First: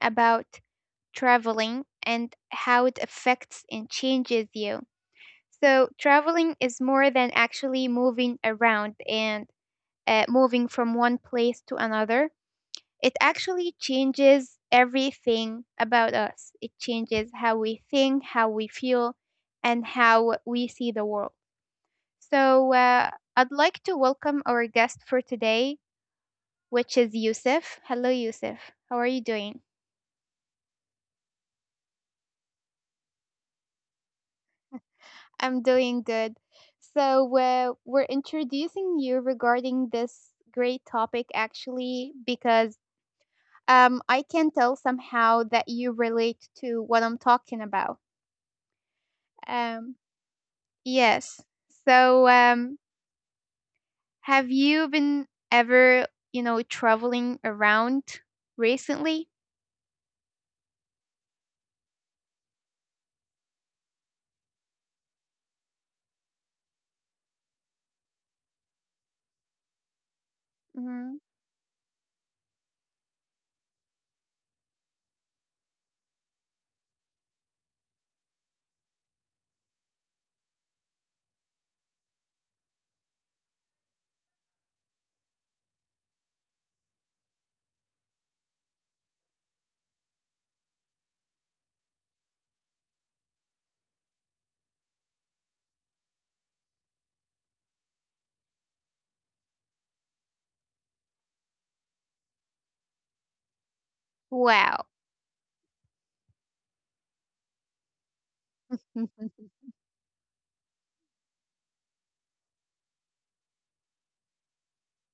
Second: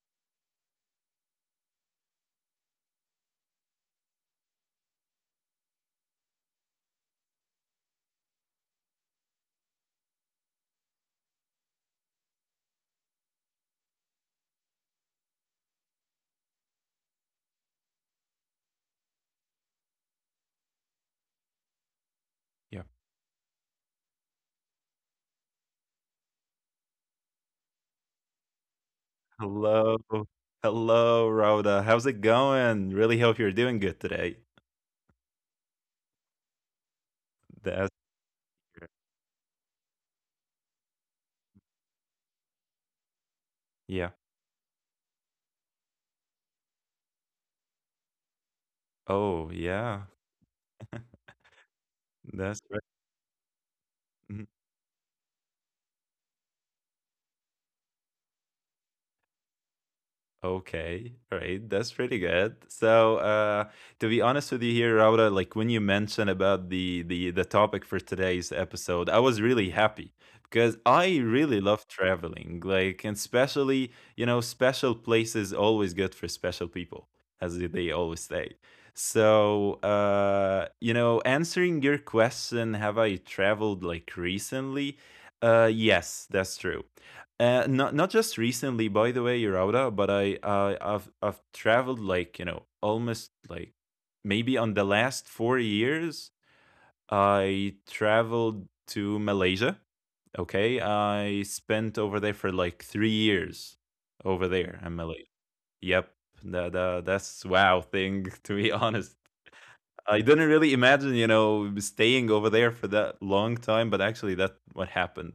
about traveling and how it affects and changes you. So, traveling is more than actually moving around and moving from one place to another. It actually changes everything about us. It changes how we think, how we feel, and how we see the world. Yeah. So, I'd like to welcome our guest for today, which is Yusuf. Hello, Yusuf. How are you doing? Hello. Hello, Rhoda. How's it going? Really hope you're doing good today. I'm doing good. So, That's we're introducing you regarding this great topic actually because yeah. I can tell somehow that you relate to what I'm talking about. Oh, yeah. Um, yes. So, That's right. Mhm. have you been ever, traveling around recently? Okay, right. That's pretty good. So, to be honest with you here, Rauda, like when you mentioned about the topic for today's episode, I was really happy because I Hmm. really love traveling. Like, and especially, you know, special places always good for special people, as they always say. So, you know, answering your question, have I traveled like recently? Yes, that's true. Not just recently, by the way, Yurauda, but I've traveled like you know almost like maybe on the last 4 years I traveled to Malaysia. Okay, I spent over there for like 3 years over there in Wow. Malaysia. Yep, the that's wow thing to be honest. I didn't really imagine, you know, staying over there for that long time, but actually that what happened.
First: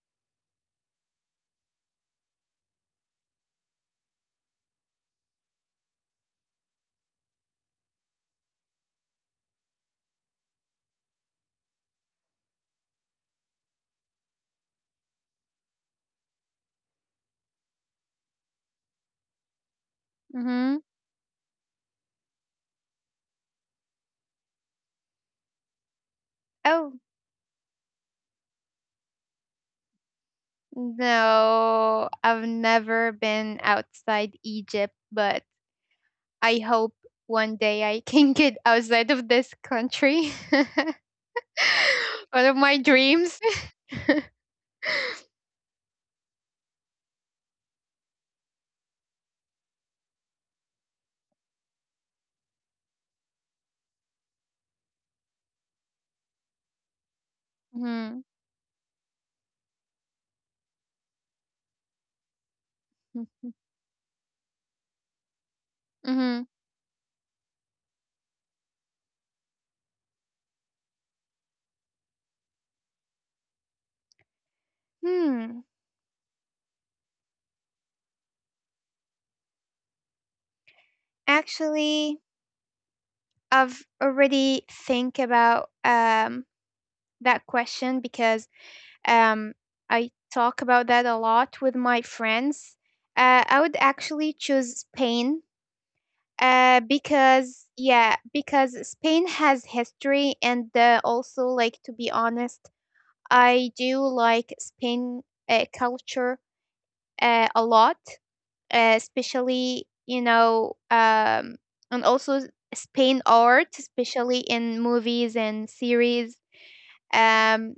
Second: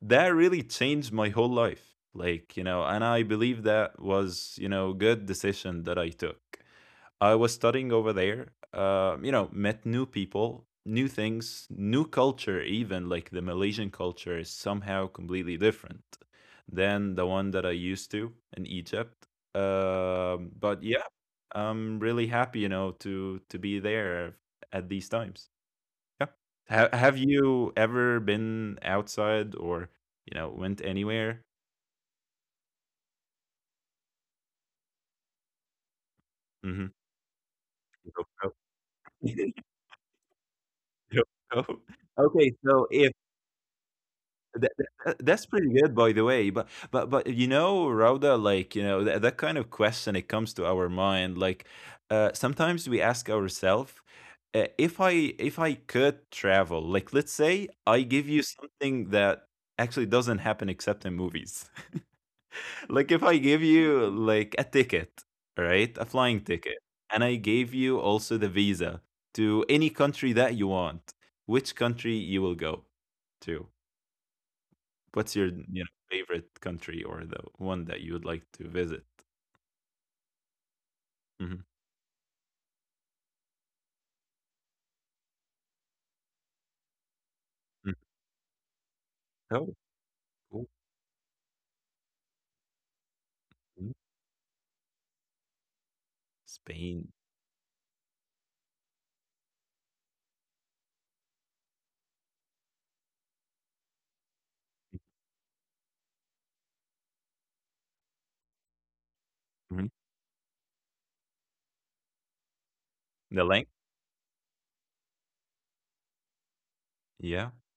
That really changed my whole life. Like, you know, and I believe that was, you know, good decision that I took. I was studying over there, you know, met new people, new things, new culture even like the Malaysian culture is somehow completely different than the one that I used to in Egypt. Hmm. But yeah, I'm really happy, you know, to be there at these times. Yeah. Oh. Have you ever been outside or you know went anywhere? No, I've never been outside Egypt, but I Hmm. hope one day I can get outside of this country. Okay, One of so my if dreams. That, that that's pretty good, by the way. But you know, Rauda, like you know, that kind of question it comes to our mind. Like sometimes we ask ourselves, if I could travel, like let's say I give Mhm, you something that actually doesn't happen except in movies. Like if I mhm, give you like a ticket, right, a flying mhm. ticket, and I gave you also the visa to any country that you want, which country you will go to? What's your, you Hmm. know, favorite country or the one that you would like to visit? Mhm. Actually, I've already think about that Mm. question because um Oh, I talk cool. about that a lot with my friends. I would Mhm. actually choose Spain. Spain. Because yeah, because Spain has history, and also like to be honest, I do like Spain culture a lot, Mhm. especially and also Spain The length? art, especially in movies and series. Yeah. um,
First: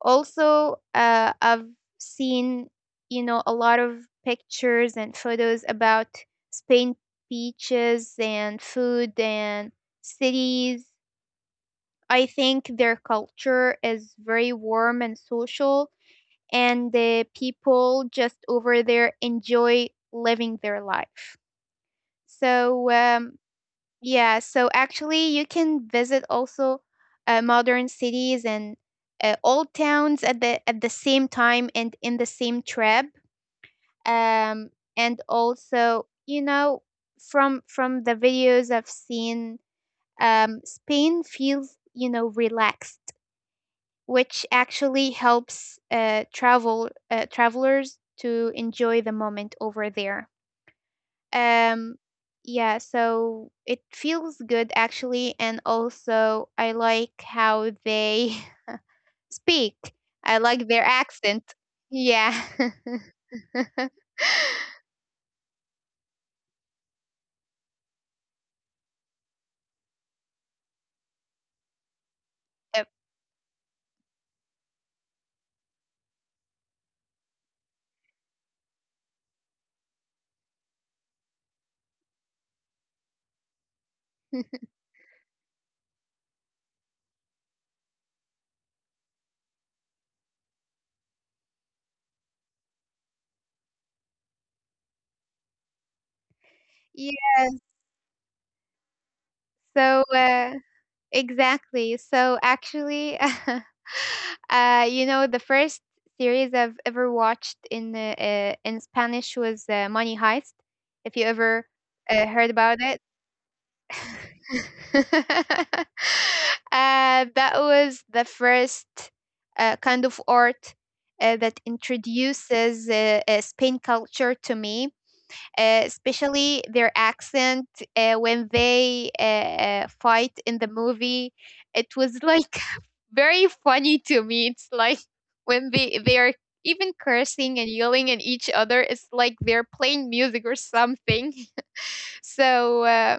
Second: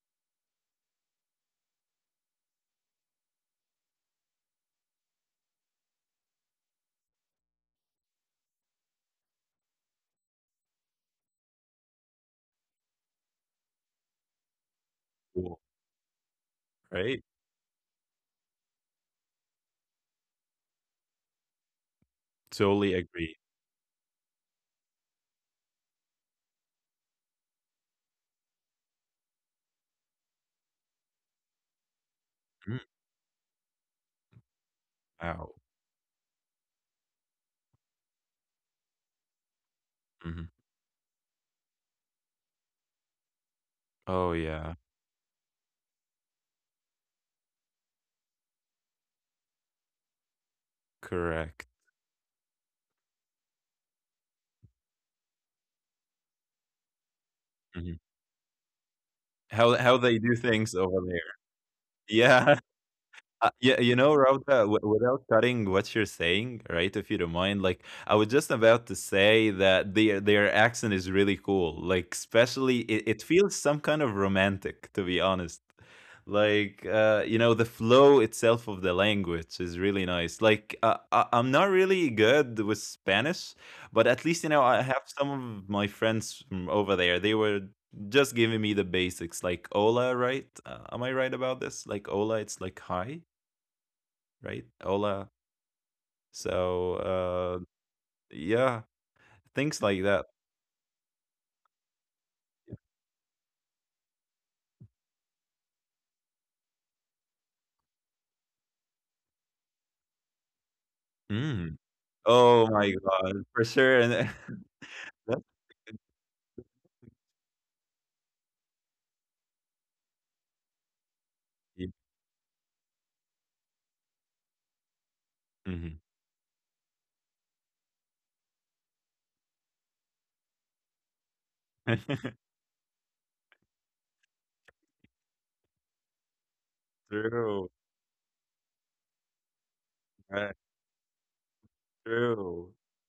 Also, I've seen, a lot of pictures and photos about Spain beaches and food and cities. I think their culture is very warm and Cool, social, and right? the people just over there enjoy living their life. So, Totally agree. Yeah, so actually, you can visit also modern cities and old towns at the same time and in the same Mm, trip. Um, and wow. also, from the videos I've seen, Mhm. Spain feels relaxed, Oh, which yeah. actually helps travelers to enjoy the moment over there. Correct. Um, yeah, so it feels good actually, and also I like how Mhm. they speak. How they I do like things their over there. accent. Yeah. Yeah. Yeah, you know, Rob, without cutting what you're saying, right? If you don't mind, like I was just about to say that their accent is really cool. Like, especially Yep. It feels some kind of romantic, to be honest. Like, you know, the flow itself of the language is really nice. Like, I'm not really good with Spanish, but at least you know I have some of my friends from over there. They were just giving me the basics like hola, right? Am I right about this? Like hola, it's like hi, right? Hola. So, Yes. Yeah, things So like that. Exactly. So actually, the first series I've ever watched in Spanish was Money Heist. If you ever Mm. Heard Oh about it, my God, for sure. And then uh, that's that was the first kind of art that introduces Spain culture to me, hmm especially their accent when they fight in the movie. It was like very funny to me. It's like when they are even cursing and true. yelling at each other, it's like they're playing music or Right. something. True. So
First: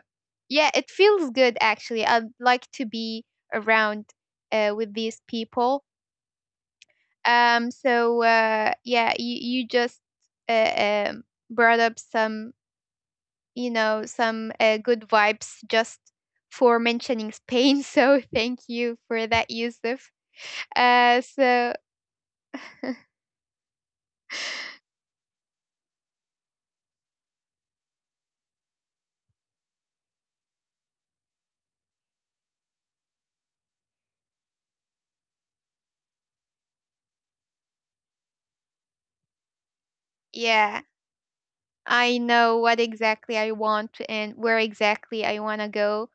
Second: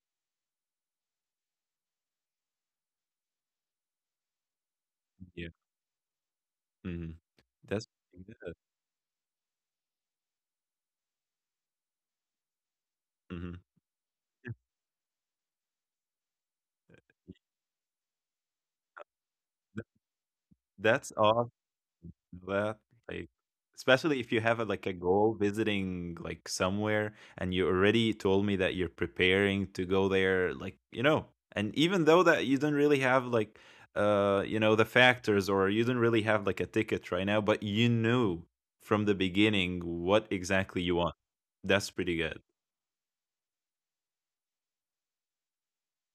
yeah, it feels good actually. I'd like to be around with these Yeah. people. Hmm. Um, That's so pretty good. uh, yeah, you just uh, um, brought up some, Hmm. you know, some good vibes just for mentioning Spain. So thank you for that, Yusuf. That's awesome. So That like especially if you have a, like a goal visiting like somewhere and you already told me that you're preparing to go there like you know and even though that you don't really have like you know the factors or you don't really have like a ticket right now but you knew from the beginning what exactly yeah, you want. That's pretty I good. know what exactly I want and where exactly I want to go.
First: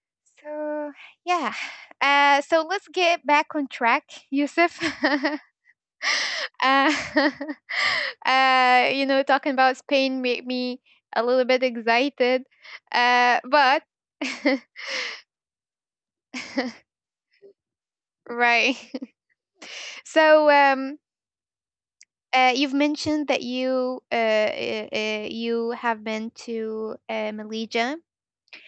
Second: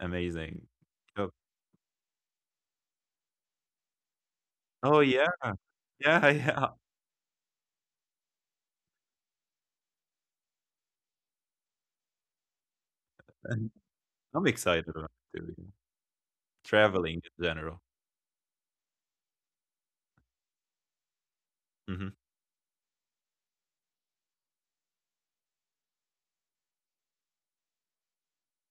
Amazing. So Oh, yeah, so let's get back on track, Yusuf. oh yeah. Yeah yeah, talking about Spain made me a little bit excited, but I'm excited about it, too, yeah. Traveling in general. right. So Hmm. You've mentioned that you have been to Malaysia.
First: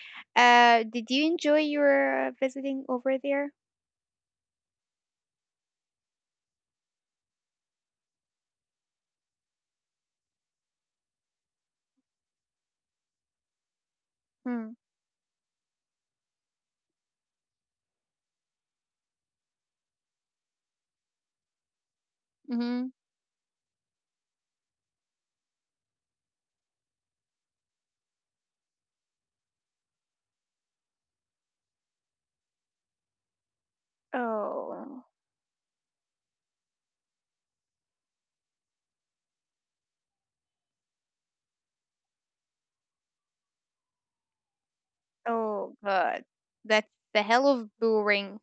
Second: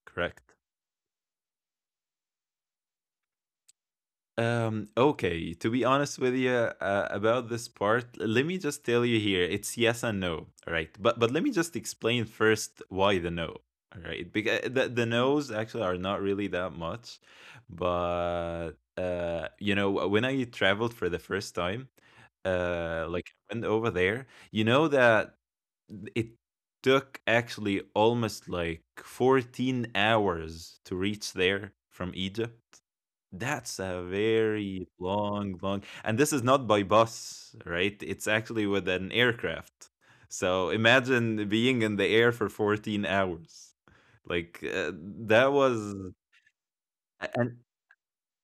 Correct. Did you enjoy your visiting over there? Okay, to be honest with you about this part, let me just tell you here, it's yes and no, all right? But let me just explain first why the no, all right? Because Mm. The no's actually are not really that much, but you know, when I traveled for the first time, Hmm. Like went over there, you know that it took actually almost like 14 hours to reach there from Egypt. That's a very Oh. long, long, and this is not by bus, right? It's actually with an aircraft. So imagine being in the air for 14 hours. Like that Oh, was, God. That's the hell and of blue ring.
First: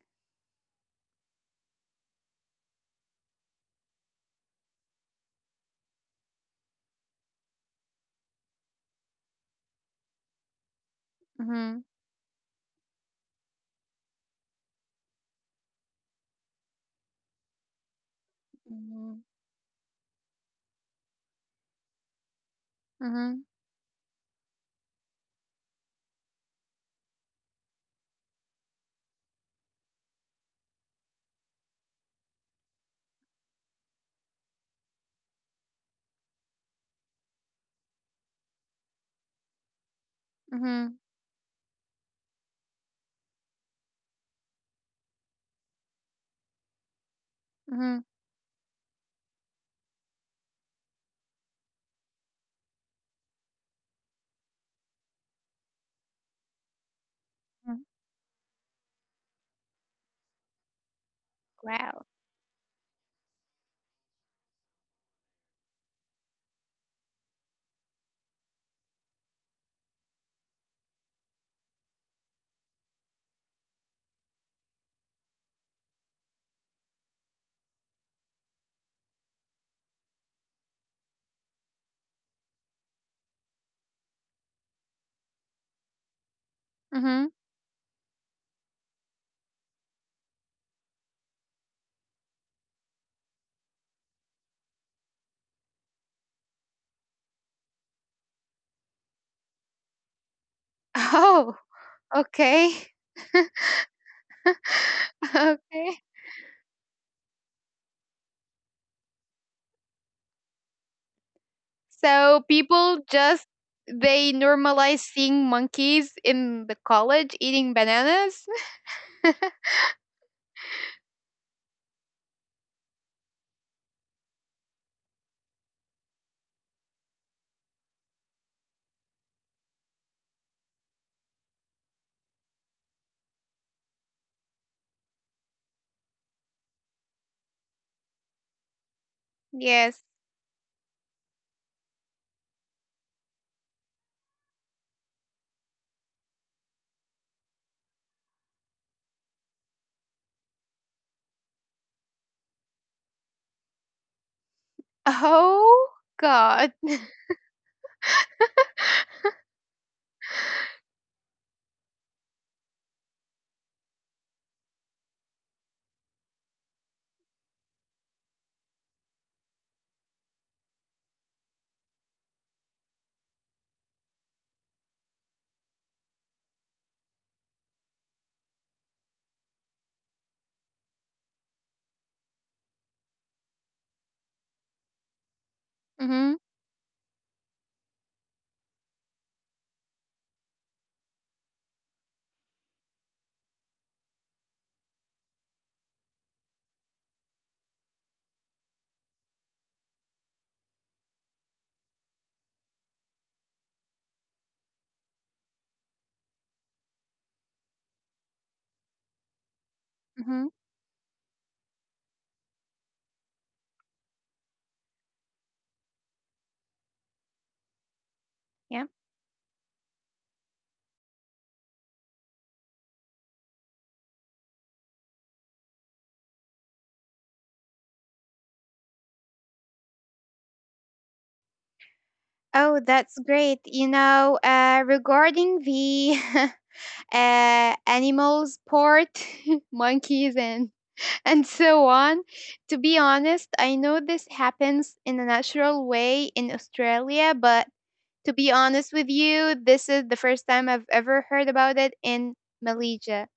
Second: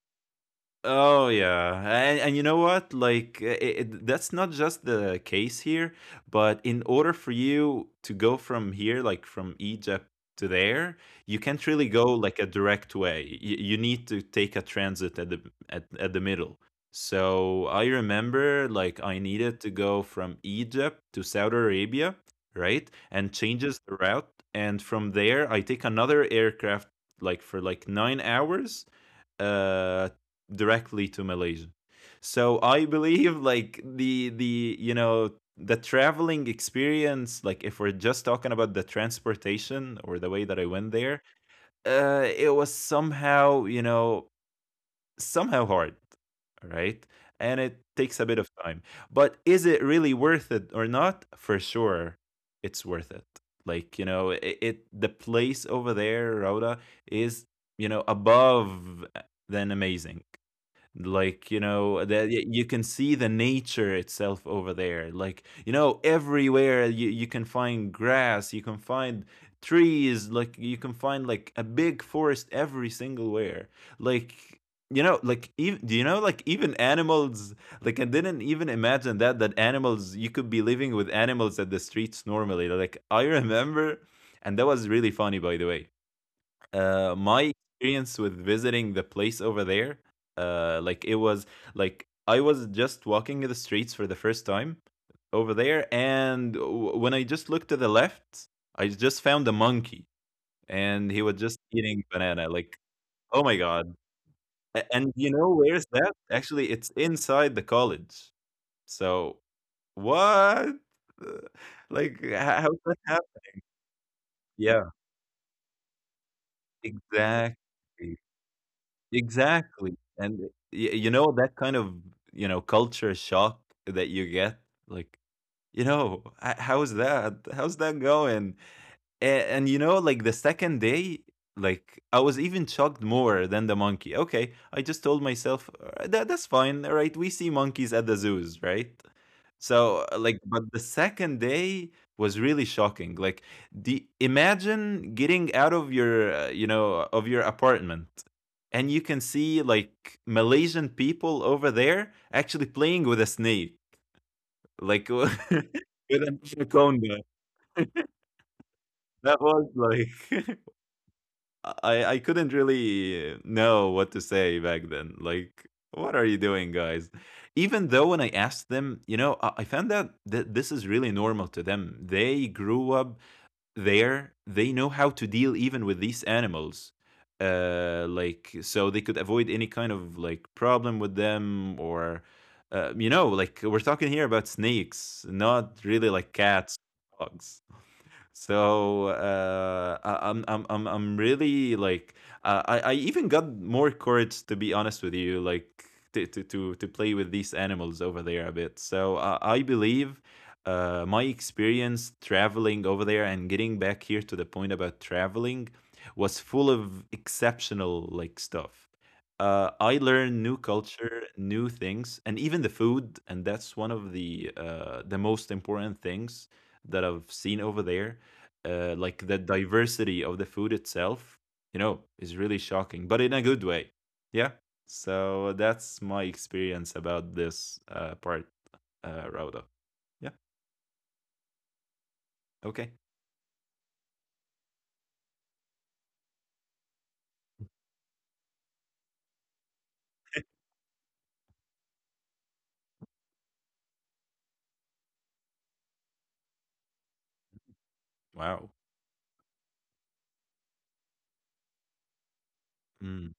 Oh yeah, and you know what? Like I that's not just the case here, but in order for you to go from here, like from Egypt to there, you can't Mhm. really go like a direct way. You need to take a transit at at the middle. So I remember like I Mhm. needed to go from Egypt to Saudi Arabia, right? And Mhm. changes the route, and from there I take another aircraft like for like 9 hours uh directly to Malaysia. So I believe like the you know the traveling experience like if we're just talking about the transportation or the way that I went Mhm. there, it was somehow, you know, somehow hard, right? And it Mhm. takes a bit of time. But is it really worth it or not? For sure, it's worth it. Like, you know, it the place over there, Rauda, is, Mhm. you know, above than amazing. Like you know Wow. that you can see the nature itself over there. Like you know everywhere you can find grass, you can find trees, like you can find like a big forest every single where. Like you know, like even do you know, like even animals, like I didn't even imagine that animals you could be living with animals at the streets normally. Like I remember, and that was really funny by the way, Mhm. my experience with visiting the place over there, like it was like I was just walking the streets for the first time over there, and when I just looked to the left, I just found a monkey, and he was Oh, just eating banana. okay. Like, oh my god! And you know where's Okay. that? Actually, it's inside the college. So what? Uh, Like, So h- how did that people just happen? they Yeah, normalize seeing monkeys in the college exactly. eating bananas? Exactly. And eh, y You know, that kind of, you know, culture shock that you get, like, you know, "H how is that? How's that going?" And you know, like the second day, like I was even shocked more than the monkey. Okay, I just told myself, that that's fine, right? We see monkeys at the zoos, right?" So Yes. Like, but the second day was really shocking. Like the imagine getting out of your, you know, of your apartment. And you can see like Malaysian people over there actually playing with a snake, like with Oh, an God. anaconda. That was like I couldn't really know what to say back then. Like, what are you doing, guys? Even though when I asked them, you know, I found out that this is really normal to them. They grew up there. They know how to deal even with these animals. Like, so they could avoid any kind of like problem with them, or, you know, like we're talking here about snakes, not really like Mhm. cats, dogs. So I'm really like I even got more courage to be honest with you, like to play with these animals over there a bit. So I believe my experience traveling over there and getting back here to the point about traveling was full of exceptional like stuff. I learned new Mhm. culture, new things, and even the food, and that's one of the most important things that I've seen over there, Yeah. like the diversity of the food itself, you know, is really shocking, but in a good way. Yeah. So that's my experience about this part, Rauda. Yeah. Okay. Oh, that's great. Regarding the animals port, monkeys and so on, to be honest, I know this happens in a natural way in Australia, but to be Wow. honest with you, this is the first time I've ever heard about it in Malaysia. Mm,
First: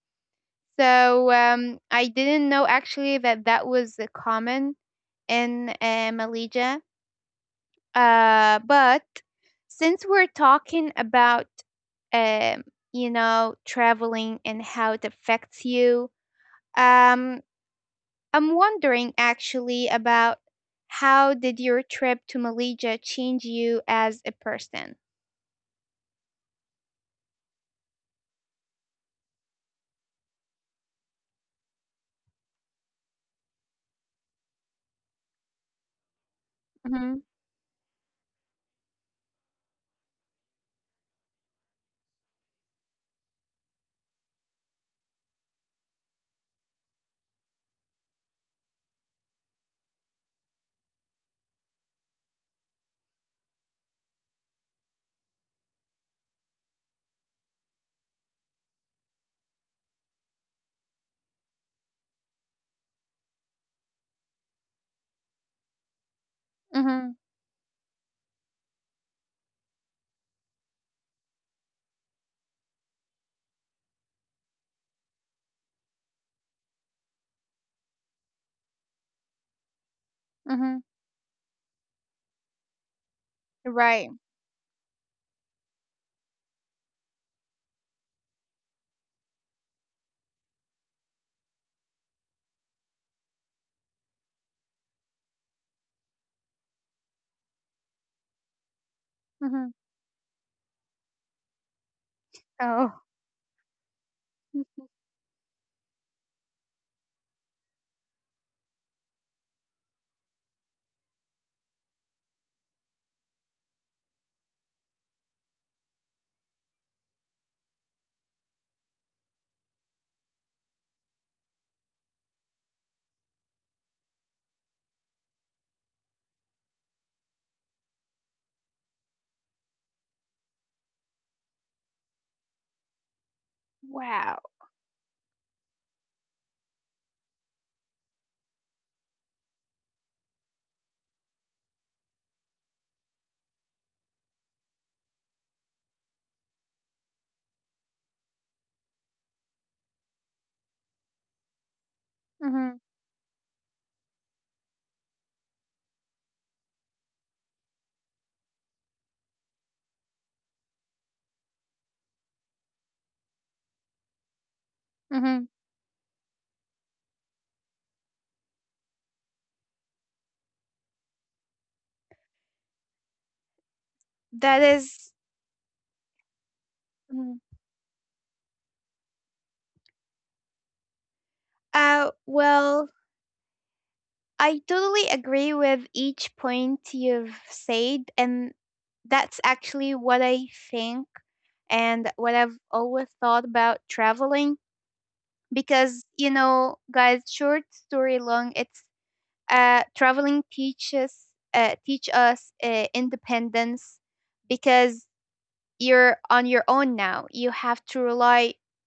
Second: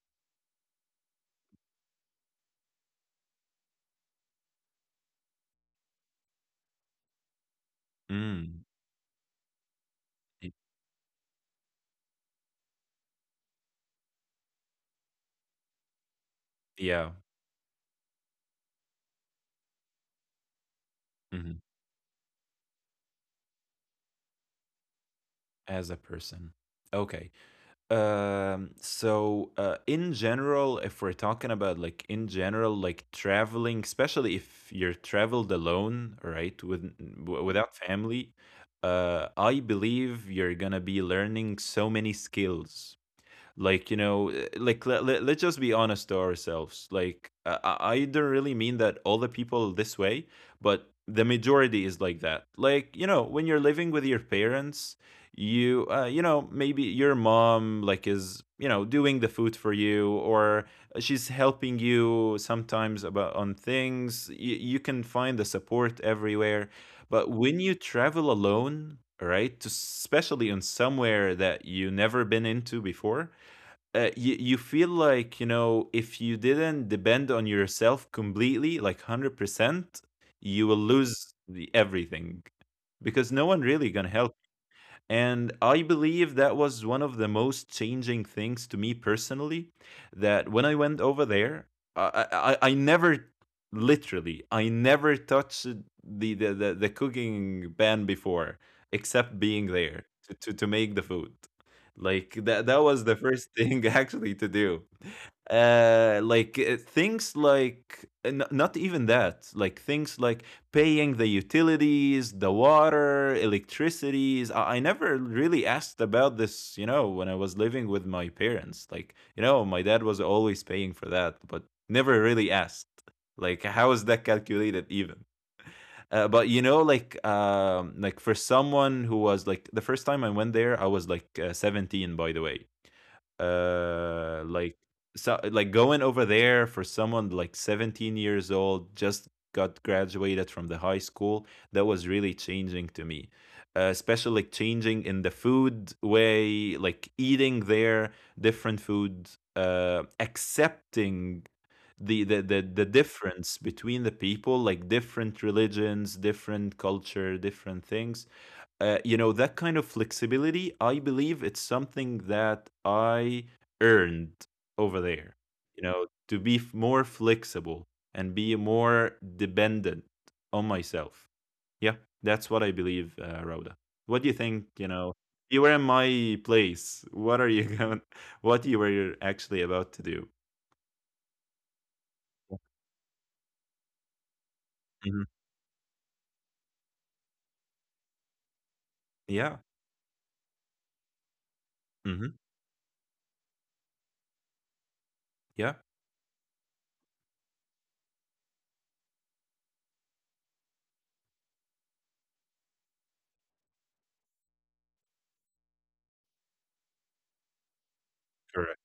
So I didn't know actually that that was common in Malaysia, mm. but since we're y- talking about, um, traveling and how it affects you, Yeah. um, I'm wondering actually about how did Hmm. your trip to Malaysia change you as a person? As a person. Okay. In general, if we're talking about like in general, like traveling, especially if you're traveled alone, right, with Mm-hmm. Without family, I believe you're gonna be learning so many skills. Like you know like let's just be honest to ourselves. Like I don't really mean that all the people this way, but the majority is like that. Like you know when you're living with your parents, you you know maybe your mom like is you know doing the food for you, or she's helping you sometimes about on things. You can find the support everywhere, Mm-hmm. but when you travel alone, right, to especially in somewhere that you never been into before, you you feel like you know if you didn't depend on yourself completely like 100%, you will Mm-hmm. lose the, everything, because no one really gonna Right. help. And I believe that was one of the most changing things to me personally. That when I went over there, I never literally, I never touched the cooking pan before, except being Mm-hmm. there to make the food. Like that Oh. was the first thing actually to do things like not even that, like things like paying the utilities, the water, electricities. I never really asked about this, you know, when I was living with my parents. Like, you know, my dad was always paying for that, but never really asked. Like, how is that calculated even? But you know, like for someone who was, like, the first time I went there, I was like 17, by the way uh Wow. like so like going over there for someone like 17 years old just got graduated from the high school, that was really changing to me, especially like changing in the food way, like eating there, different food, accepting the, the the Mm-hmm. the difference between the people, like different religions, different culture, different things. You know, that kind of flexibility, I believe it's something that I earned over there, Mm-hmm. you know, to be more flexible and be more dependent on myself. Yeah, that's what I believe. Rhoda, what do you think? That. You know, you were in my place, what Mm-hmm. are you going, what you were actually about to do? Well, I totally Mhm. agree with each point you've said, and that's Yeah. actually what I think and what Hmm. I've always thought about traveling. Yeah. Because, you know, guys, short story long, it's traveling teach us independence because you're on your own now. You have to rely Correct.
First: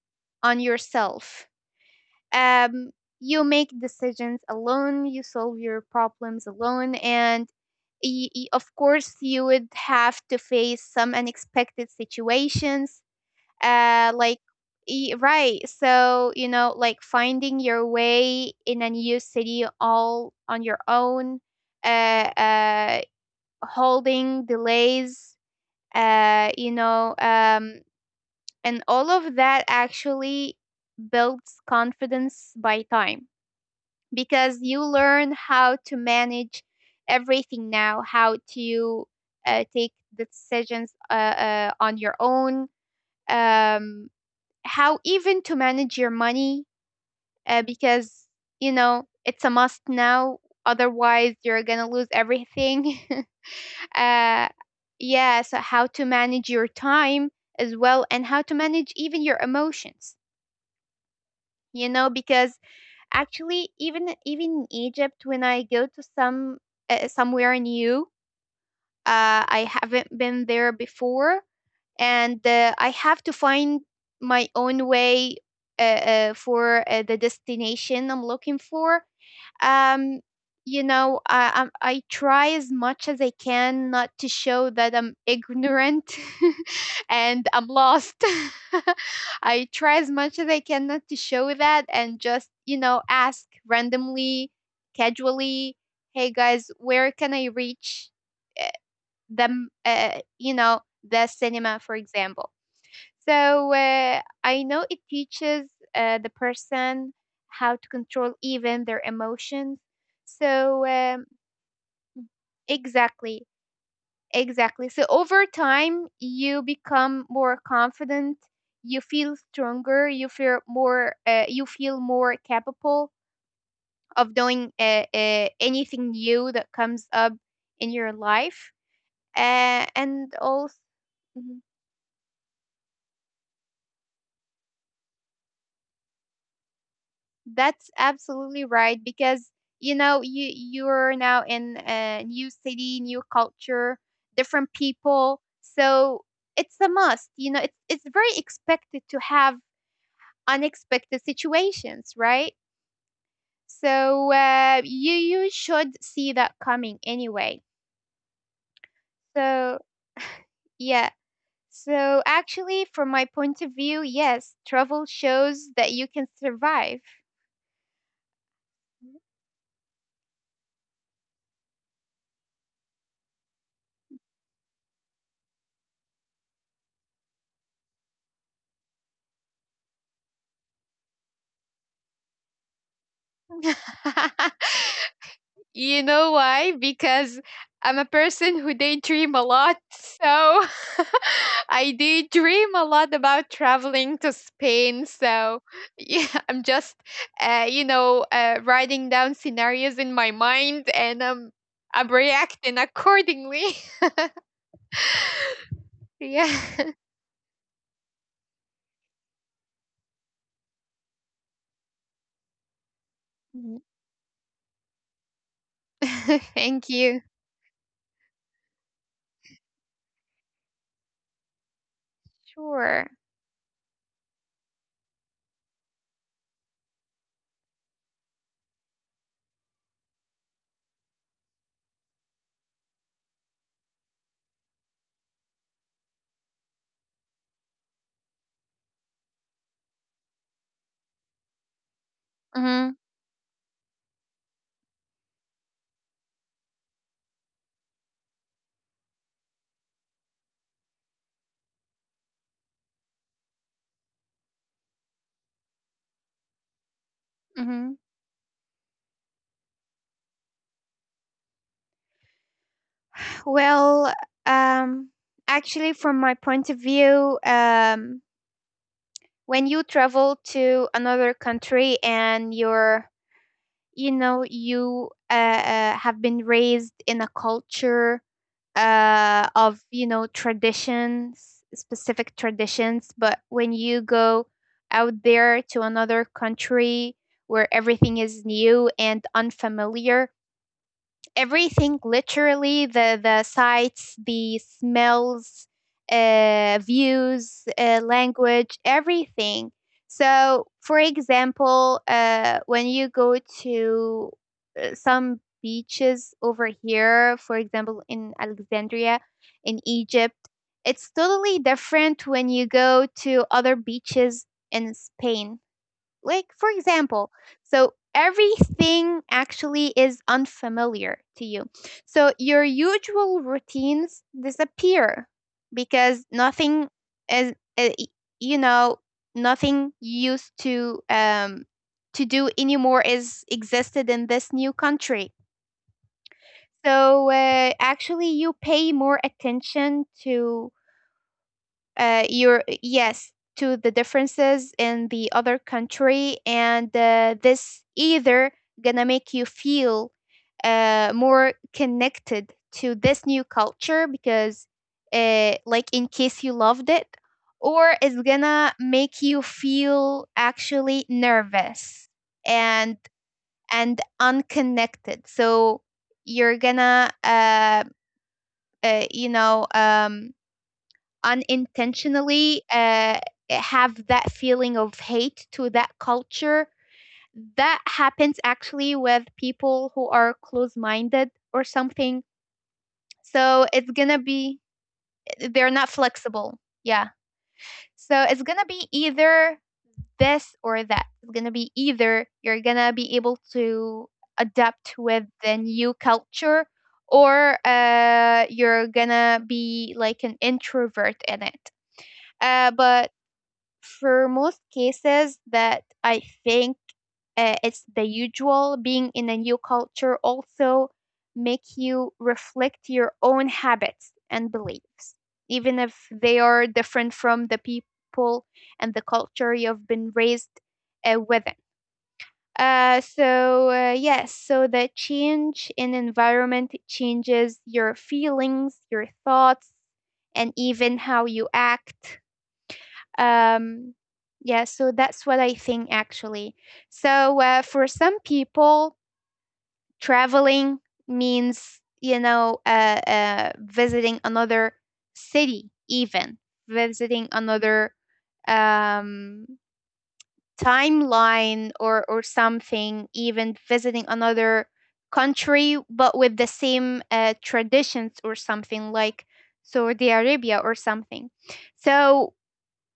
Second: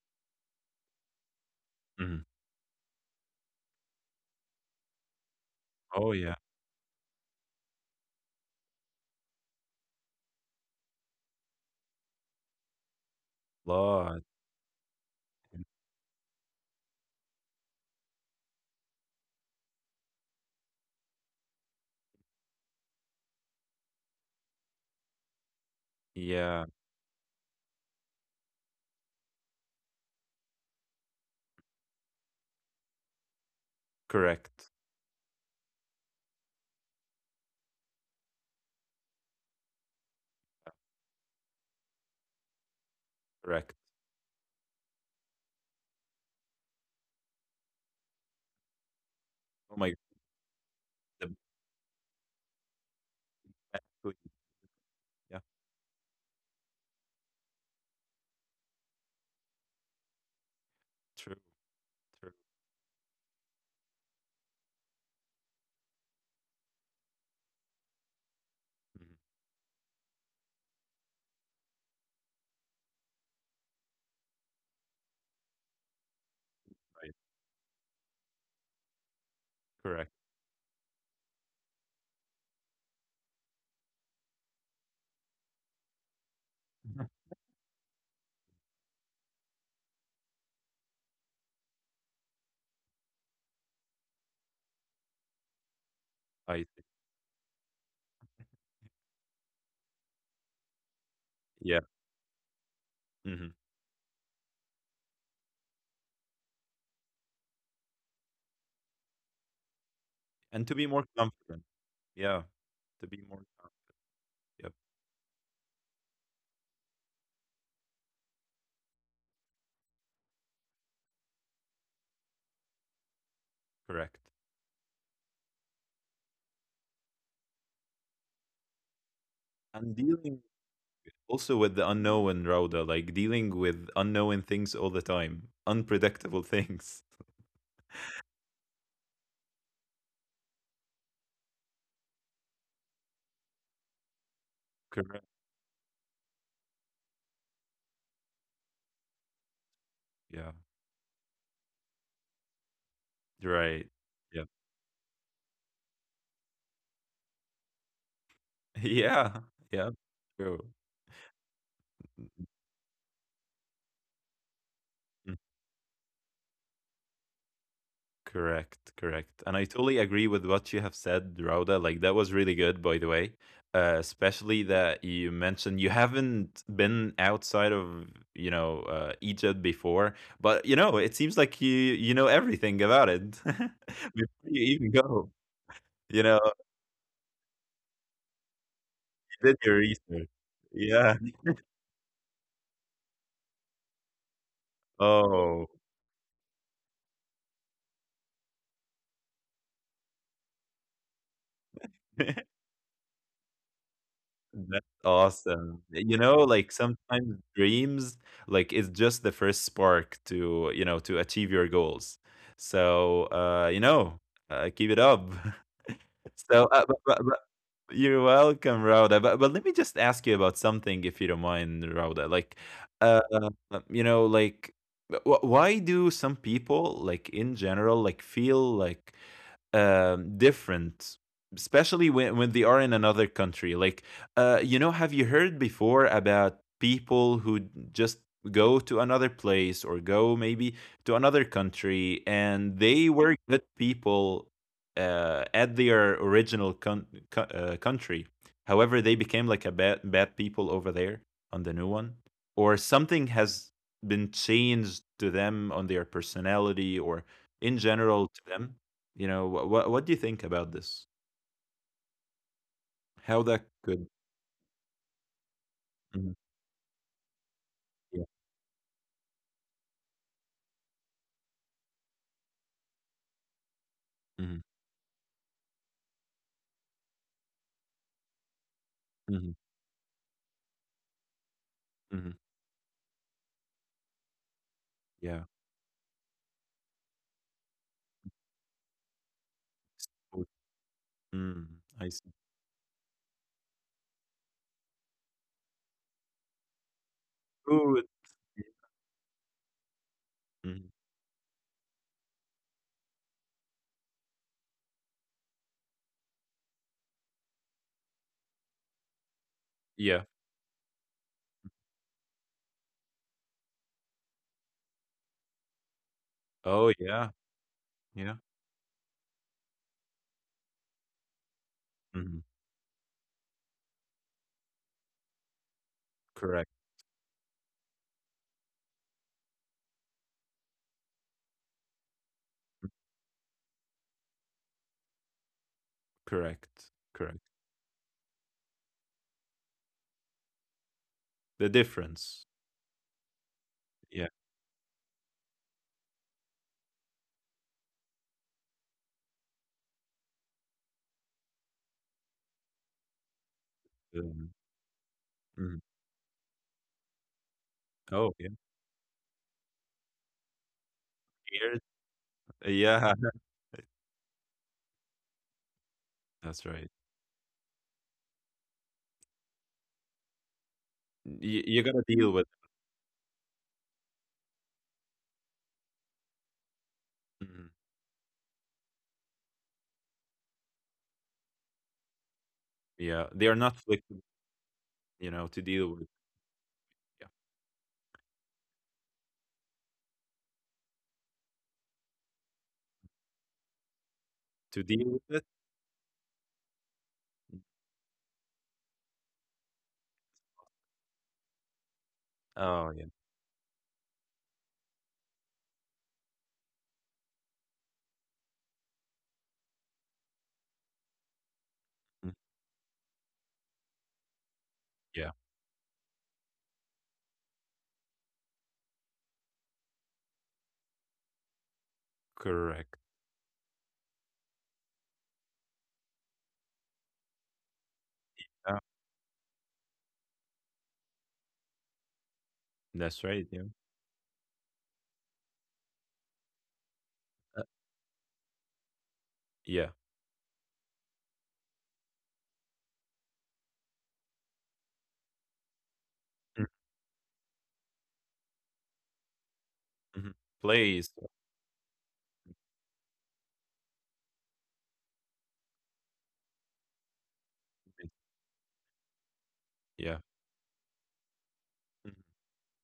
on yourself. Mhm. um, you make decisions alone, you solve your Oh yeah. problems alone, and of course, you would have to face some unexpected situations. Lot. Like, right. So, like finding your way in a new city all on your own, uh, uh, holding delays, uh, Yeah. you know, um, and all of that actually builds confidence by time because Correct, you learn how to manage everything now, how to take the decisions on your own, correct. um, how even to manage your money, because you know it's a Oh must my. now. Otherwise, you're gonna lose everything. Exactly. uh, Yeah. yeah, so how to manage your time as well, and how to manage even your emotions. True. You know, True. because Actually, even in Egypt, when I go to some somewhere new, Mhm. I haven't been there before, and I have to find my own way for Right. the destination I'm looking for. Correct. um I, try as much as I can not to show that I'm ignorant and I'm lost. I try as much as I can not to show that and just ask randomly, casually, "Hey I guys, see. where can I reach them, the cinema, Yeah. for example?" Hmm. So I know it teaches the person how to control even their emotions. And to So be more confident. Yeah. To be more exactly, confident. Yep. exactly. So over time, you become more confident. You feel stronger. You feel more capable Correct. of doing anything new that comes up in your life. And And dealing also, also mm-hmm. with the unknown, Rauda, like dealing with unknown things all the time, unpredictable things. That's absolutely right because you know you're now in a new city, new culture, different Correct. people. So it's a must. You know, it's very expected to have Yeah. unexpected situations, right? Right. So Yeah. You should see that coming anyway. Yeah. So Yeah. True. yeah. So actually, from my point of view, yes, travel shows that you can survive. Correct, correct. And I totally agree with what you have said, Rauda. Like that was really good, by the way. Especially that you mentioned you haven't been outside of, you know, Egypt before, but you know it seems like you know everything about it Hm. before you even go. You You know know, why? Because I'm a person who daydream a you did lot. your research. So Yeah. I daydream a lot about traveling to Spain. So Oh. yeah, I'm just, writing down scenarios in my mind and I'm reacting accordingly. That's awesome. You know, Yeah. like sometimes dreams, like it's just the first spark to, you know, to achieve your goals. So, you Mhm. know, keep it up. So, uh, Thank but, but, you. but you're welcome, Rauda. But let me just ask you about something, if you don't mind, Rauda. Like, Sure. uh, you know, like, why do some people, like in general, like feel like different, especially when they are in another country. Like, you know, have you heard before about people who just go to another place, or go maybe to another country, and Mm-hmm. they were good people at their original country? However, they became like a bad people over there on the new one, or something has been changed to them on their personality or in Mm-hmm. general to them. You know what? What do you think about this? How that could. Well, um, actually, from Mhm, my point of view, yeah, when you travel to another country and you're you know mhm, you have been raised in a culture mhm, of traditions, mhm, specific traditions, but when you go out yeah. there to another country where everything is new and unfamiliar, Food. Mm. everything, I see. literally the sights, the smells, views, Food. Language, everything. So Mhm. for example, when you go to some beaches over here, for example, in Alexandria, in Yeah. Egypt, it's totally different when you go to other beaches in Spain, like, for Oh, yeah, example. So yeah. everything actually is unfamiliar to you, so Mhm. your usual routines disappear because Correct, nothing is y- you know nothing you used to do anymore is existed in this new country. correct, So correct. Actually you pay more attention to The difference. your, yes, to the Yeah, differences in the other country, and this either gonna make you feel more connected to this new culture um, because mhm. like, in case you loved it, or it's Oh, yeah. gonna make you feel actually Here, nervous and yeah. Unconnected, so you're That's right. gonna uh, you know um, You gotta deal with unintentionally have that feeling of hate to that culture. it. Mhm, That happens actually with people who are close minded or something. yeah. They are So not it's gonna flexible, be, you know, to they're not deal with, flexible. Yeah. yeah. So it's gonna be either this or that. It's gonna be either you're gonna be able to To adapt deal with with it? the new culture or you're gonna be like an introvert in it. Oh, But yeah. for most cases that I think it's the usual. Being in a new culture also make you Mm, reflect your own habits and beliefs, yeah. even if they are different from the people and the culture you've been raised within. Correct. So yes, so the change in environment changes your feelings, Yeah. your thoughts, and even how you act. That's right, yeah. um, yeah, so that's what I think actually. So Uh, for some people, yeah. traveling means, visiting another city, even Mm, visiting another um, mhm. Place. timeline, or something, even visiting another country, but with the same traditions or something, like Saudi Yeah. Arabia or something. Mhm. So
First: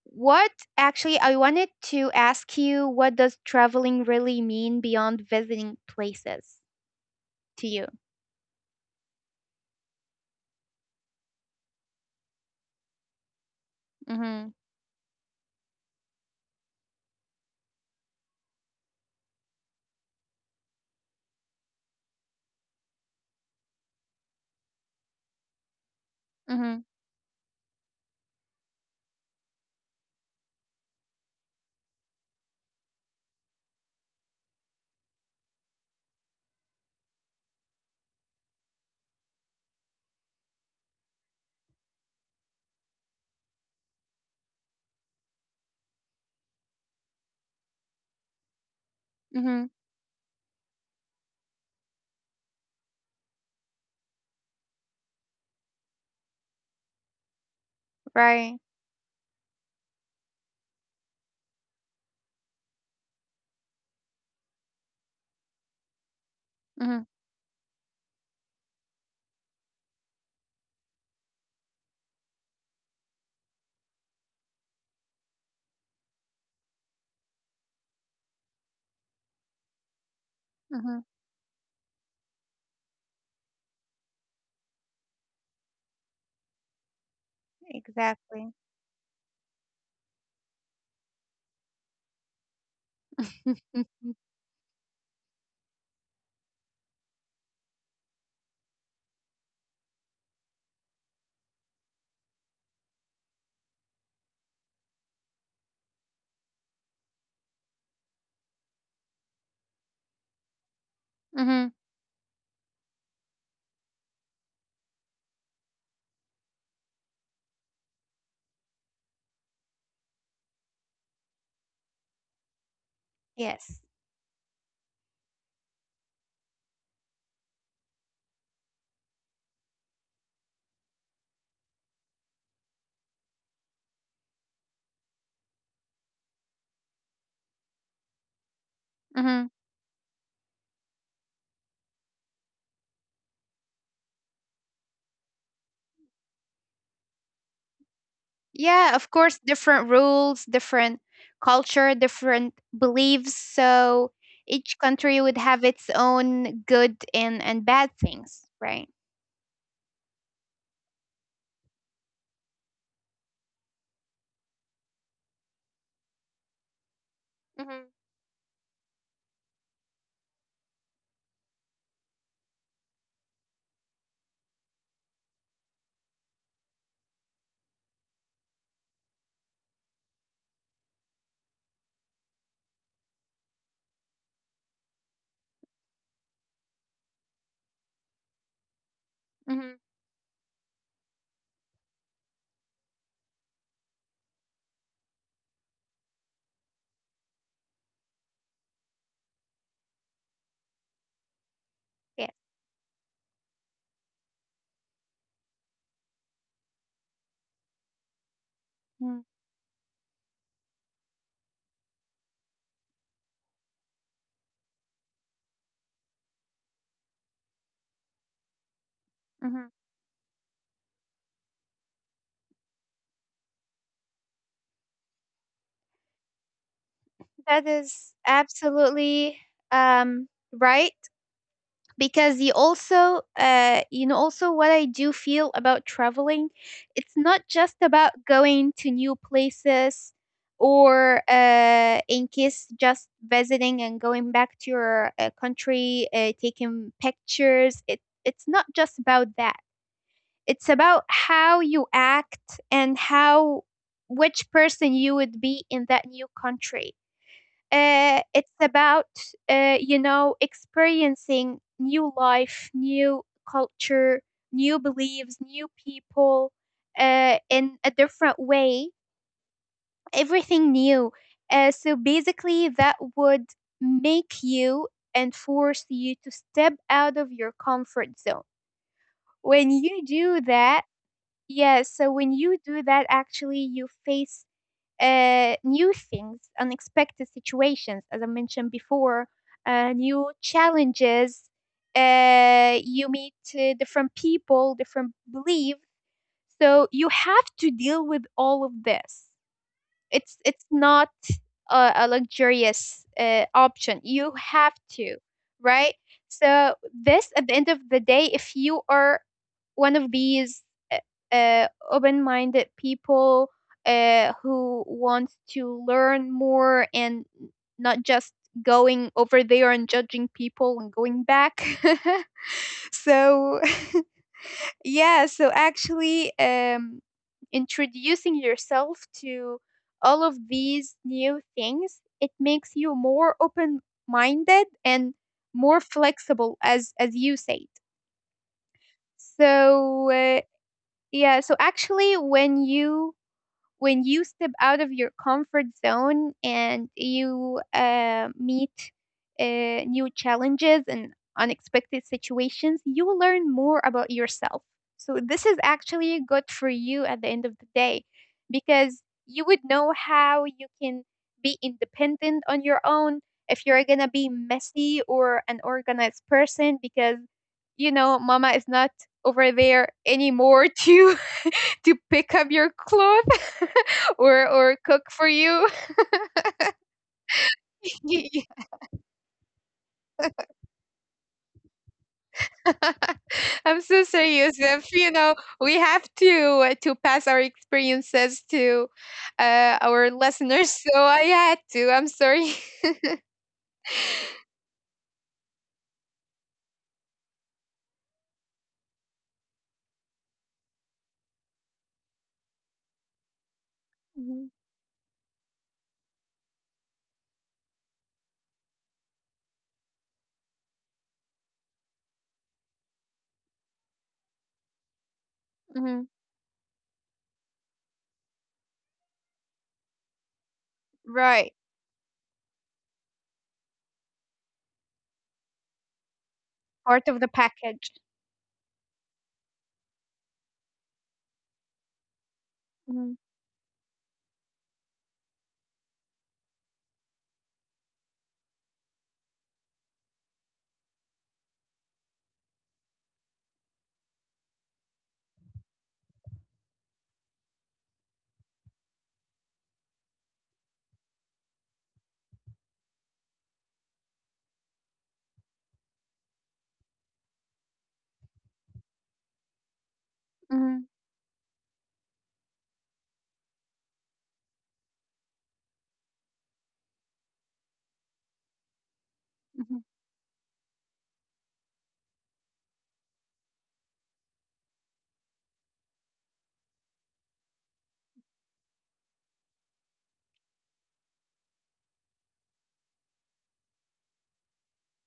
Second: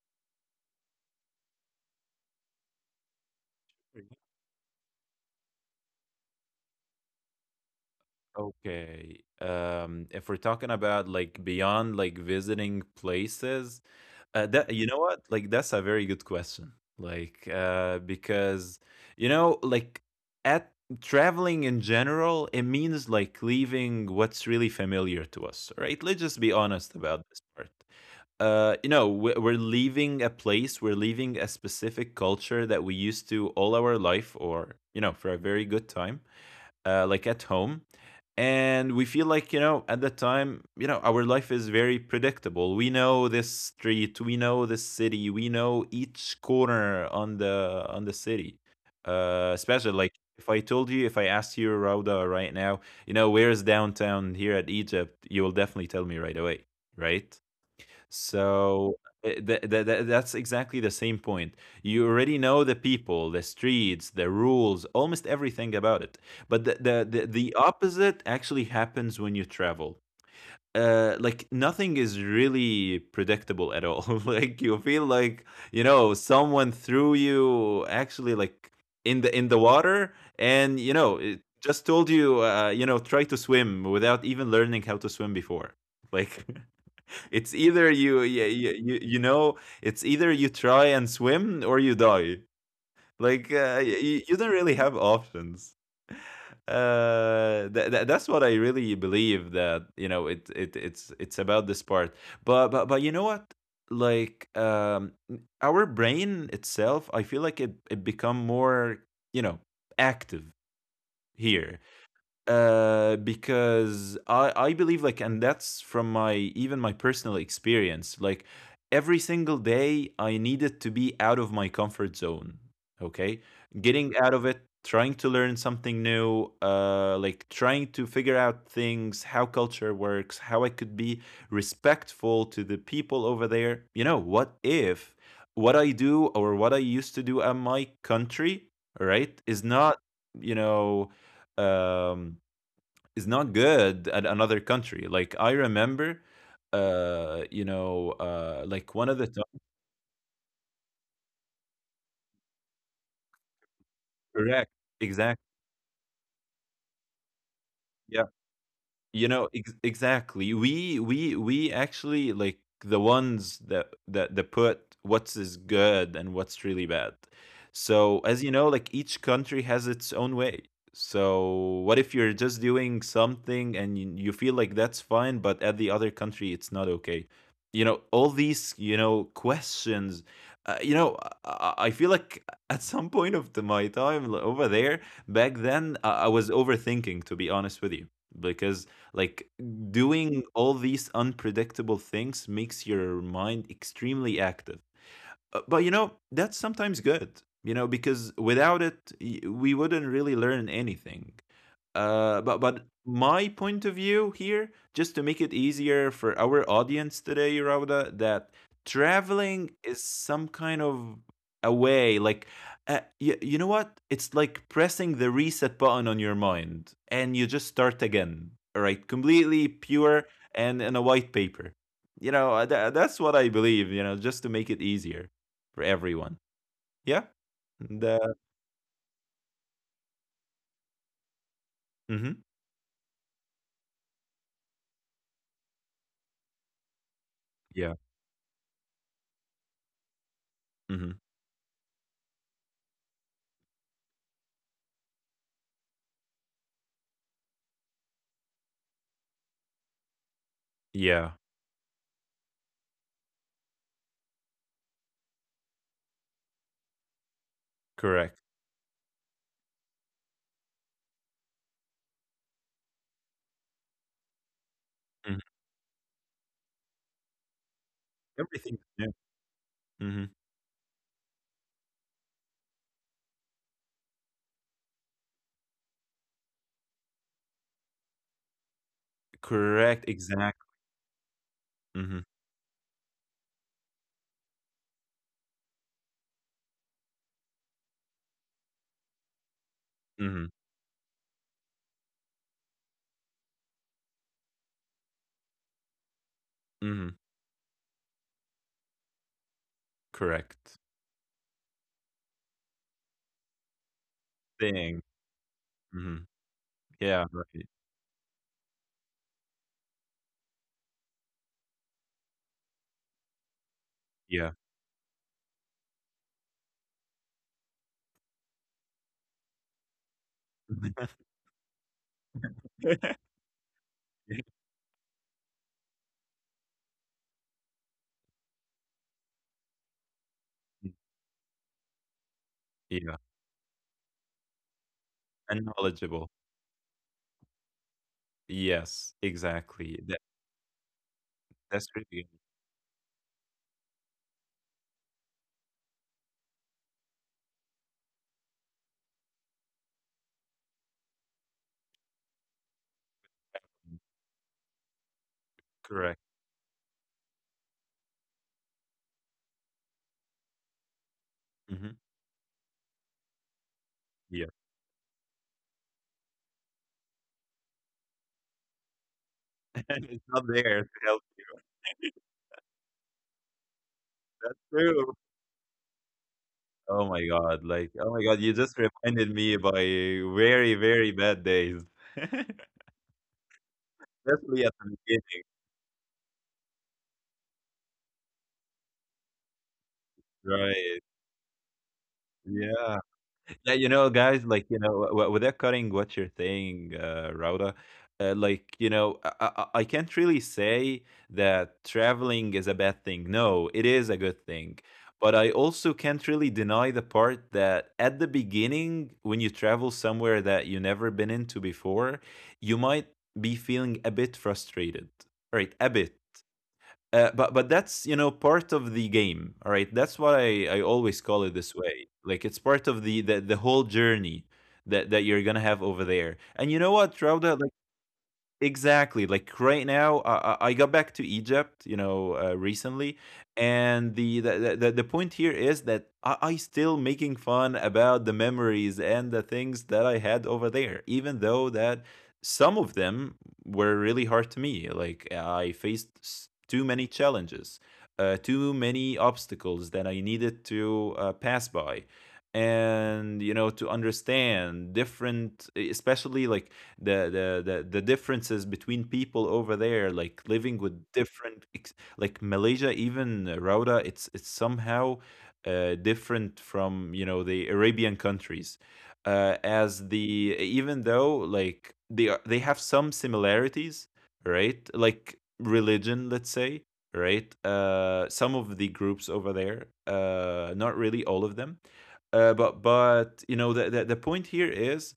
what actually, I wanted to ask you, what does traveling really mean beyond visiting places to you? Okay. If we're talking about like beyond, like, visiting places, Mm-hmm. that, you know what? Like that's a very good question. Like because, you know, like at traveling in general, it means like leaving what's really familiar to us, right? Let's just be honest Mm-hmm. about this part. You know, we're leaving a place, we're leaving a specific culture that we used to all our life, or, you know, for a very good time, like at home. And we feel like, you know, at that time, you know, our life is very predictable. We know this street, we know this city, we know each corner on the city. Mm-hmm. Especially like, if I told you, if I asked you, Rauda, right now, you know where is downtown here at Egypt, you will definitely tell me right away, right? Right. So that's exactly the same point. You already know the people, the streets, the rules, almost everything about it. But the, the, Mm-hmm. the, the opposite actually happens when you travel. Like nothing is really predictable at all. Like you feel like, you know, someone threw you actually, like, in the water, and you Mm-hmm. know it just told you, you know, try to swim without even learning how to swim before, like. It's either you, yeah, Exactly. You know, it's either you try and swim, or you die, like. Mm-hmm. You don't really have options. That's what I really believe, that, you know, it's about this part. But you know what? Like, our brain itself, I feel like it become more, you know, active Mm-hmm. here because I believe like, and that's from my even my personal experience, like every single day I needed to be out of my comfort zone, okay, Yes. getting out of it, trying to learn something new, like trying to figure out things, how culture works, how I could be respectful to the people over there. You know, what if what I do or what I used to do at my country, right, Mm-hmm. is not, you know, um, is not good at another country. Like I remember, you know, like Yeah, one of of the top, course, different rules, different culture, different beliefs. So correct, each country exact, would have its own good and bad yeah. things, right? You know, ex exactly. We actually, like, the ones that put what's is good and what's really bad. Mm-hmm. So as you know, like each country has its own way. So what if you're just doing something and you feel like that's fine, but at the other country it's not okay? You know, all these, you know, questions. You know, I feel like at some point of my time over there back then, I was overthinking, to be honest with you, because, like, Mm-hmm. doing all these unpredictable things makes your mind extremely active. But you know, that's sometimes good, you know, because without it, we wouldn't really learn anything. Yeah. But my point of view here, just to make it easier for our audience today, Rauda, that traveling is some kind of a way, like, you know what? It's like pressing the reset button on your mind, and you just start again. All right, completely Mm-hmm. pure and in a white paper. You know, that's what I believe. You know, just to make it easier for everyone. Yeah. That is The. absolutely um, right, Hmm. because you also you know, also what I do feel about traveling, it's not just Yeah. about going to new places Hmm. or in case just visiting and going back to your country, taking pictures. It's not just about that. It's about Yeah. how you act and how which person you would be in that new country. Correct. It's about, you know, experiencing new life, new culture, new Hmm. beliefs, new people, in a different Everything. way, Yeah. Hmm. everything new. So basically, that would make you and force you to step out of your comfort zone. When Correct. you Exact. do that, yes, Hmm. so when you do that, actually, you face new things, unexpected situations, as I mentioned before, Hmm. new challenges. You meet different people, different beliefs. So Hmm. you have to deal with all of this. It's Correct. it's not a, a luxurious option. You have Thing. to, right? Hmm. So Yeah. this, at Right. the end of the day, if you are one of these uh, open-minded people Yeah. who want to learn more and not just going over there and judging people and going back. So Yeah, so actually, introducing yourself to all of these new things, it makes you Yeah. more open-minded and And more knowledgeable. flexible, as you said. Yes. Exactly. So uh, yeah, so That's really actually, good. When you step out of your comfort zone and you meet new challenges and unexpected situations, you learn more about yourself. So this is Correct. actually good for you at the end of the day, because you would know how you can be Hmm. independent on your own, if you're going to be Yeah. messy or an organized person. Because, you know, mama is not over there And it's not anymore there to help. To pick up your clothes or cook True. for you. Oh my god, like, oh my god, Yeah. you just reminded me by very, very bad days. I'm so Especially serious. at the If you beginning, know, we have to pass our experiences to our listeners. right? So I had to. I'm sorry. Yeah. Yeah, you know, guys, like, you know, without cutting what you're saying, Rauda, like, you know, I can't really say that traveling is a bad thing. No, it is a good Mhm, thing. But I also can't really deny the part that at the beginning, when you travel somewhere that you never been into before, you might be feeling a bit frustrated. Right, a mhm. bit. But that's, you know, part of the game, all right. That's why I always call it Right, this way. Like it's part of the whole journey that you're gonna have over there. And you know part what, of the Rauda, like, package. exactly. Like right now, I got back to Egypt, you know, recently, Mhm, and the the point here is that I still making fun about the memories and the things that I had over there, even though that some of them were really hard to me. Like I faced too many challenges, too many obstacles that I needed to pass by, and you know to understand different, especially like the differences between people over there, like living mhm, with different like Malaysia, even, Rauda, it's somehow, different from, you know, the Arabian countries. Mhm. As the even though like they are, they have some similarities, right? Like religion, let's say, right? Some of the groups over there, not really all of them. But you know the point here is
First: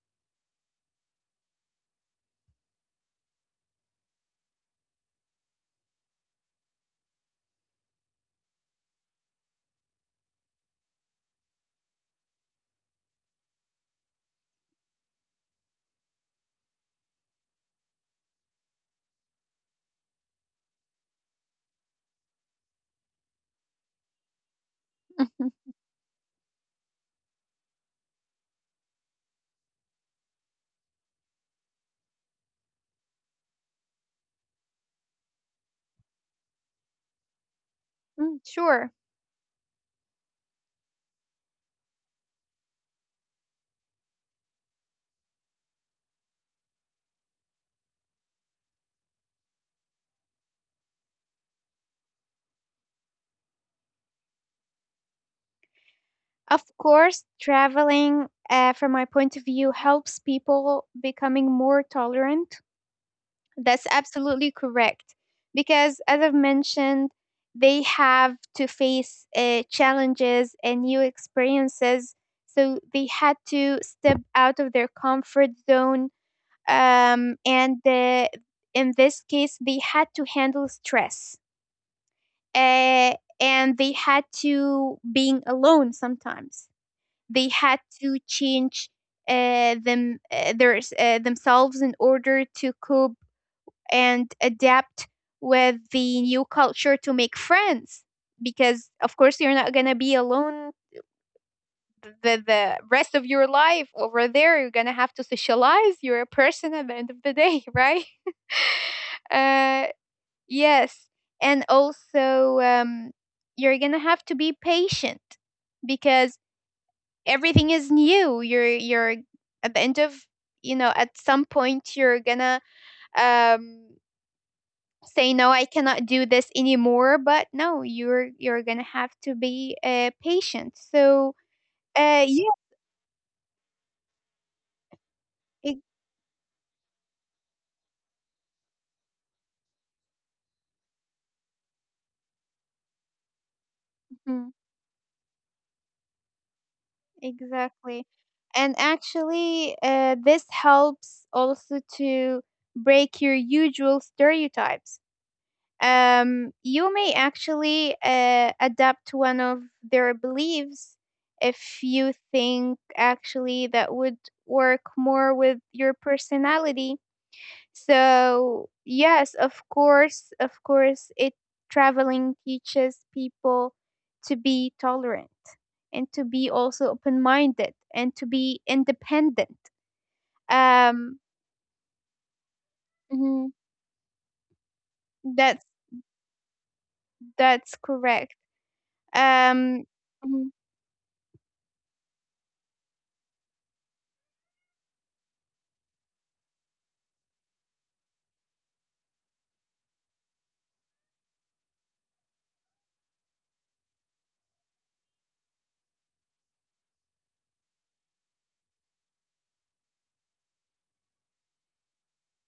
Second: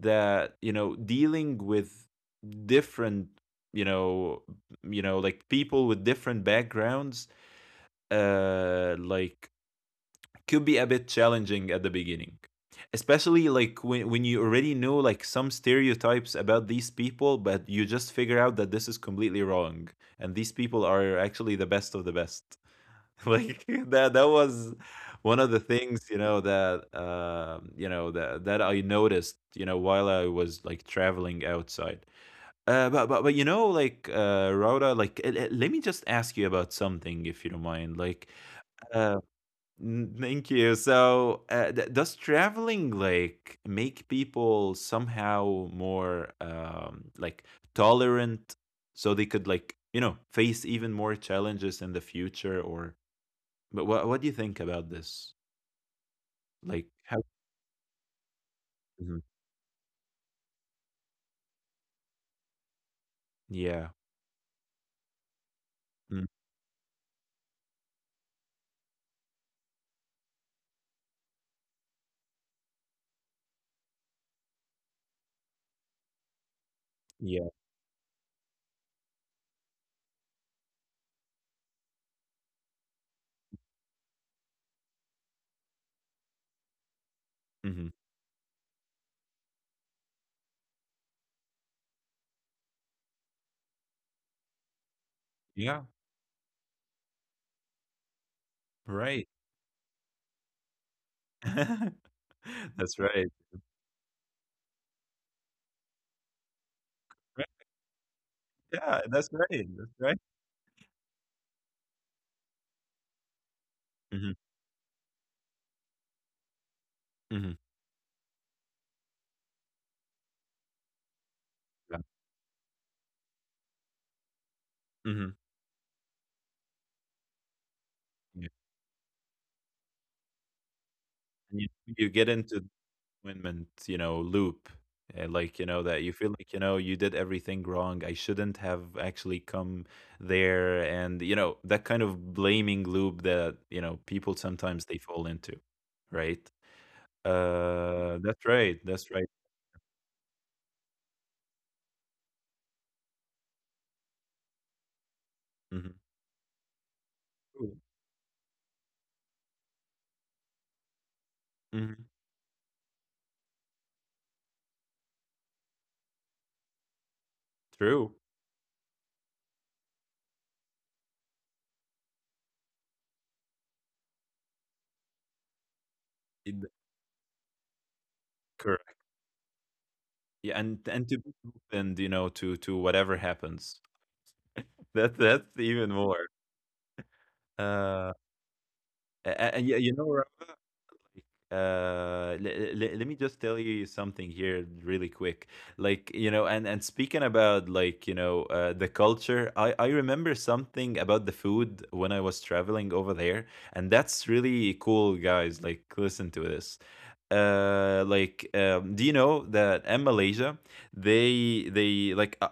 that you know dealing with different you know like people with different backgrounds uh like could be a bit challenging at the beginning especially when, you already know like some stereotypes about these people, but you just figure out that this is completely wrong and these people are actually the best of the best. Like that was one of the things, you know that that I noticed, while I was like traveling outside. But you know like rhoda like let me just ask you about something, if you don't mind. Like Mm, sure. uh thank you. So does traveling like make people somehow more like tolerant, so they could like, you know, face even more challenges in the future? Or but what do you think about this? Of Like how? course, traveling, from my Mhm. point of view, helps people becoming more tolerant. Yeah. That's absolutely correct. Because, Mm, as I've mentioned, they have to face challenges and new experiences. So they had to step out of their comfort zone. Yeah. And In this case, they had to handle stress. Uh, and they had to being alone sometimes. They Mhm. had to change them their, themselves in order to cope and adapt Yeah, with the new culture, to make friends, because of right. course you're not going to be alone the That's rest right. of your life over there. You're going to have to socialize. You're a person at the end of the Right, day, right? yeah, that's right, that's uh right. yes and also, you're going to have Mhm, to be patient because mhm, everything is new. You're at the end of, you know, at some point yeah, you're going to, um mhm, say no, I cannot do this anymore. But no, you're yeah, you're gonna have to be patient. so and you uh get yeah into disappointment, you know, loop, and, like, you ex- know, that you feel like, you know, you did everything wrong, I shouldn't have actually come there, and, you know, that kind of blaming loop that, you know, people mhm, sometimes they fall into, right? exactly, That's and right, that's right. actually this helps also to break your usual stereotypes. Mhm. You may True. actually adapt one of their beliefs if Mhm. you think actually that would work more with your personality. True. So, yes, of course, it traveling teaches people to be tolerant and to In be the also open minded and to be correct. independent. Yeah, and to Um, be open, you know, to whatever hmm, happens. That's that's even more. that's Uh, correct. And yeah, you Um, know, hmm, let me just tell you something here really quick. Like, you know, and speaking about like, you know, the culture, I remember something about the food when I was traveling over there. And that's really cool, guys. Like, listen to this. Do you know that in Malaysia they like,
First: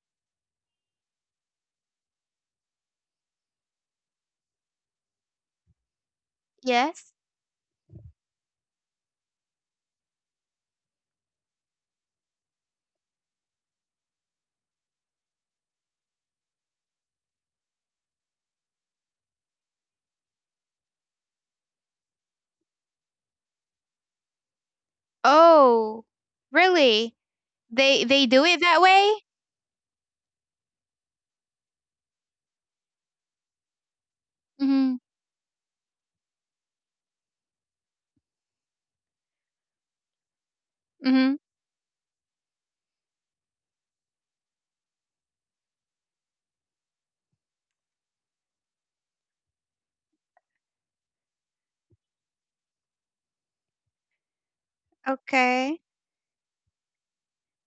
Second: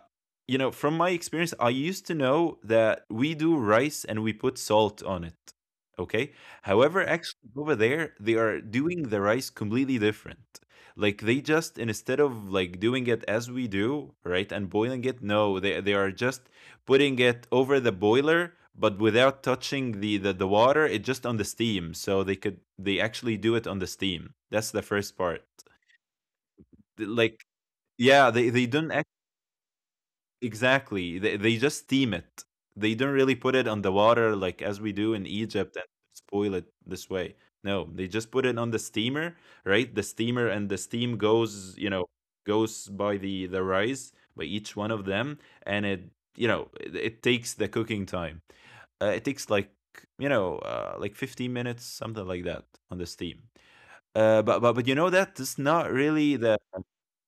you know, from my experience, I used to know that we do rice and we put salt on it. Okay. yes. However, actually over there, they are doing the rice completely different. Like, they just, instead of like doing it as we do, right, and boiling it, no, they are just putting it over the boiler, but without touching the water. It just on the steam. So they could, they actually do it on the steam. That's the first part. Oh, really? Like, They do yeah, it they that way? don't Exactly. They just steam it. They don't really put it on the water Hmm. like as we do in Egypt and spoil it this way. No, they just put it on the steamer, right? The steamer, and the Mm-hmm. steam goes, you know, goes by the rice, by each one of them, and it, you know, it takes the cooking time. It takes like, you know, like 15 minutes, something like that, on the steam. But you know, Okay. that is not really the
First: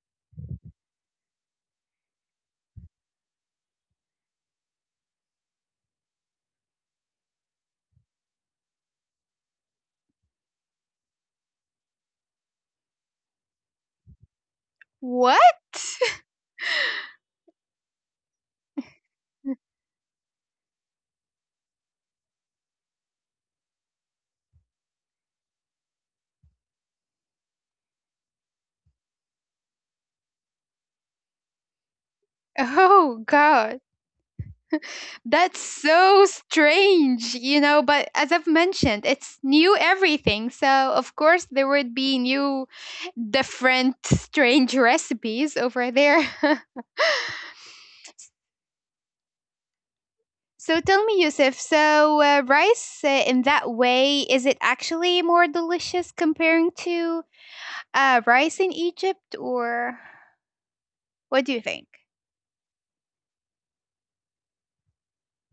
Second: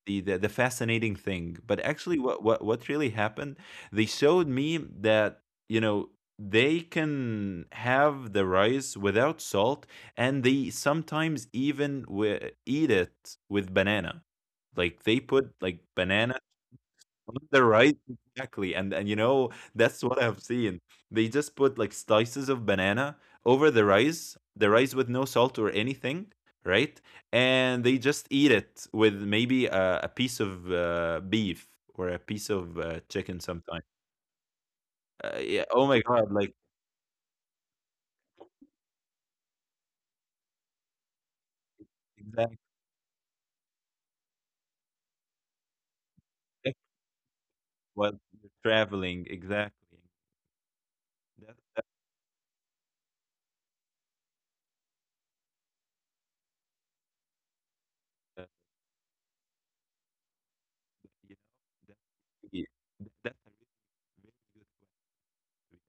the the, the fascinating thing. But actually, what, what really happened? They showed me that, you know, they can have the rice without salt, and they sometimes even eat it with banana. Like they put like What? banana on the. Right, exactly, and you know, that's what I've seen. They just put like slices of banana over the rice with no salt or anything, right? And they just eat it with maybe a piece of beef, or a piece of chicken Oh sometimes. God, Yeah. Oh that's my God! Like so strange, you know. But as I've mentioned, it's new everything. So, of course, there would be exactly new, different, strange recipes over there. what you're traveling, exactly. So, tell That me, that Yusuf, so rice in that way, is it actually more delicious comparing to uh, rice in Egypt, or you know what do you think? that yeah, that's a really, really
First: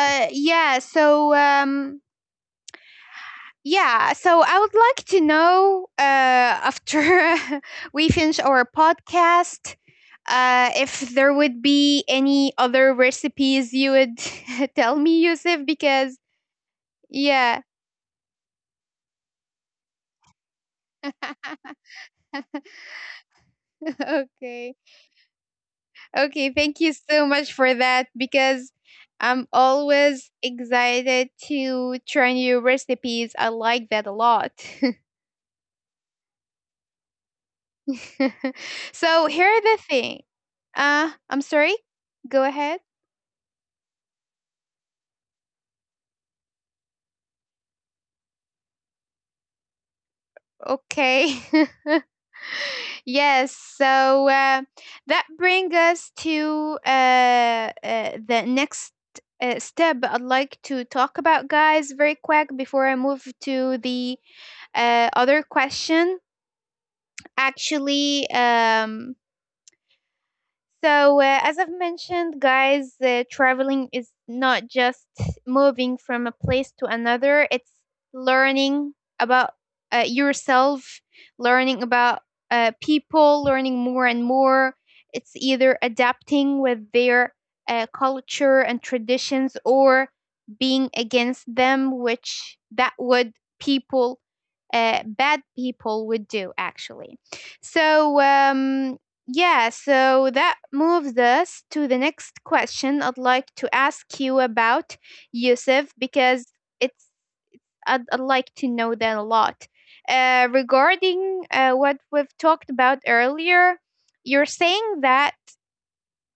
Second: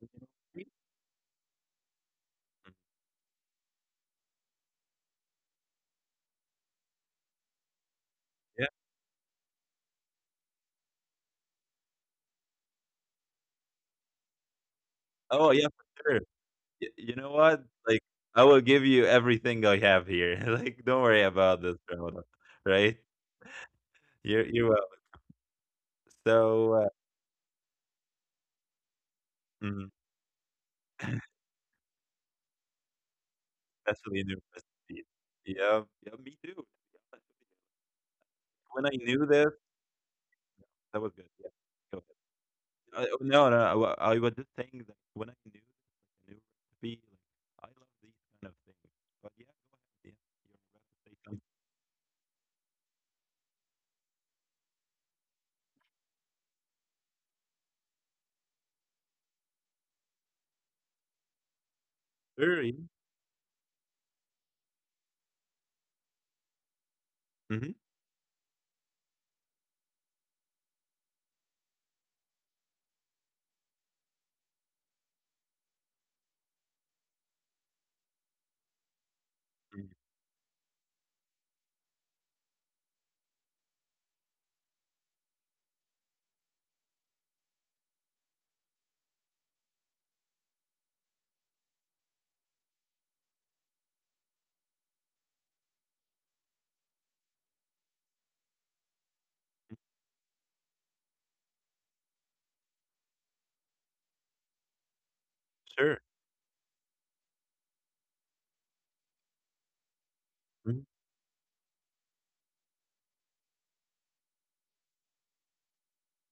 good question. yeah. So, um, yeah. So I would like to know after we finish Yeah. our podcast, if there would be any other recipes you would tell me, Oh yeah, Yusuf, for sure. because Y You know what? yeah. Like, I will give you everything I have here. Like, don't worry about this, Ramadan, right? You're Okay. welcome. Okay. So, Thank you so much for that because I'm mhm, always excited to try new recipes. I like that a especially new lot. recipes. Yeah, yeah, me too. When I knew So here this, are the thing. that was good. I'm Yeah, sorry. go Go ahead. ahead. I, oh, no, no, I was just saying that when I knew this new recipe, like, I love these kind of things. But yeah, go ahead. Yeah, you're about to say Okay. something. Yes. So that brings us to the next step. I'd like to talk about, guys, very quick Sure, yeah. before I move to the other question. Mhm, Actually, so, as I've mentioned, guys, traveling is not just moving from a place to another, it's learning about mhm. Yourself, learning about people, learning more and more. It's either adapting with their culture and traditions or being against them, which that would people, bad people, would do actually. So, yeah, so that moves us to the next question I'd like to ask you about, Yusuf, Sure. because it's I'd like to know that a lot. Mhm, Regarding what we've talked about earlier, you're saying that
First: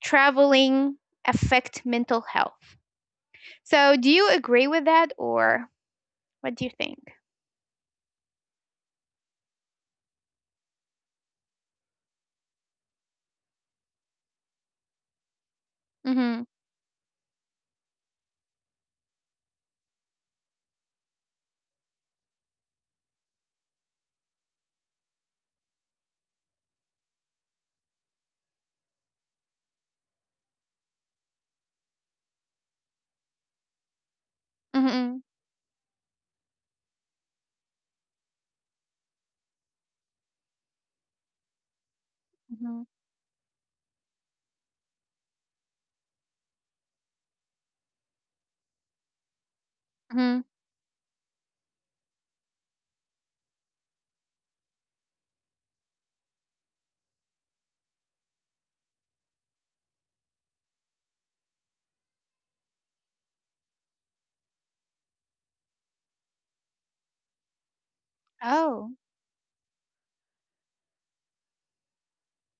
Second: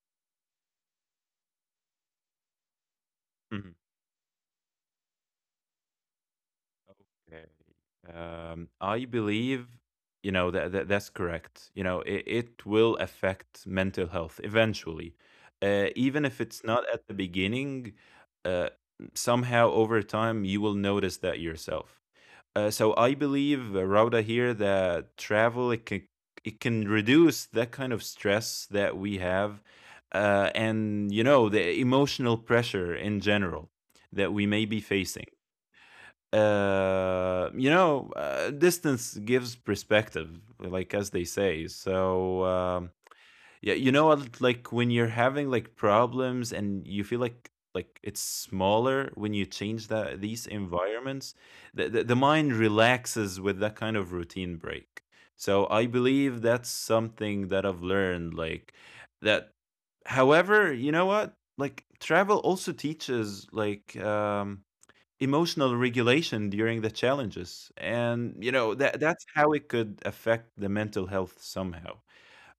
traveling affect mental health. mhm. So do you agree with that, or what do you think? Okay. I believe, you know, that, that's correct. You know, it will affect mental health eventually. Even if Mm-hmm. it's not at the beginning, uh, somehow over time you will notice that yourself. So I believe, Rauda, here, that travel it can reduce that kind of stress that we have, and you know the emotional pressure in general that we may be Mm-hmm. facing, you know, distance gives perspective, like as they say. So Mm-hmm. Yeah, you know, what, like when you're having like problems and you feel like it's smaller when you change that Mm-hmm. these environments, the mind relaxes with that kind of routine break. So I believe that's something that I've learned, like that. However, you know what? Like travel also teaches like emotional regulation during the challenges, and, you know, Oh. That's how it could affect the mental health somehow.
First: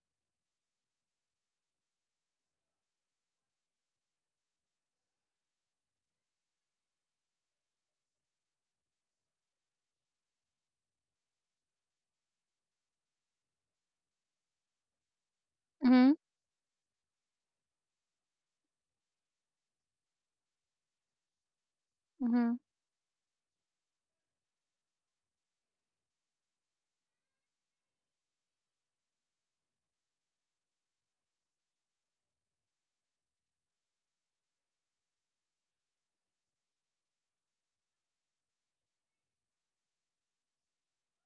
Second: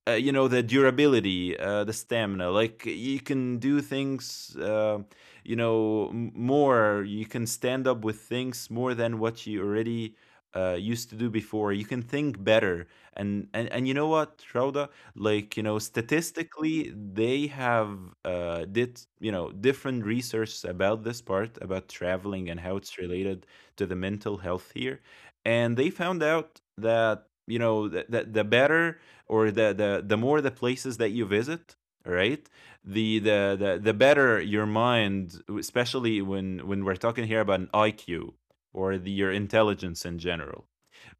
Uh, you know, the durability, the stamina, like you can do things, you know, more, you can stand up with things more than what you already used to do before. You can think better. And and you know what, Rauda, like you know Mm-hmm. statistically they have, did you know, different research about this part about Mm-hmm. traveling and how it's related to the mental health here. And they found out that, you know, that the better, or the more the places that you visit, right, the better your mind, especially when we're talking here about an IQ, or the, your intelligence in general,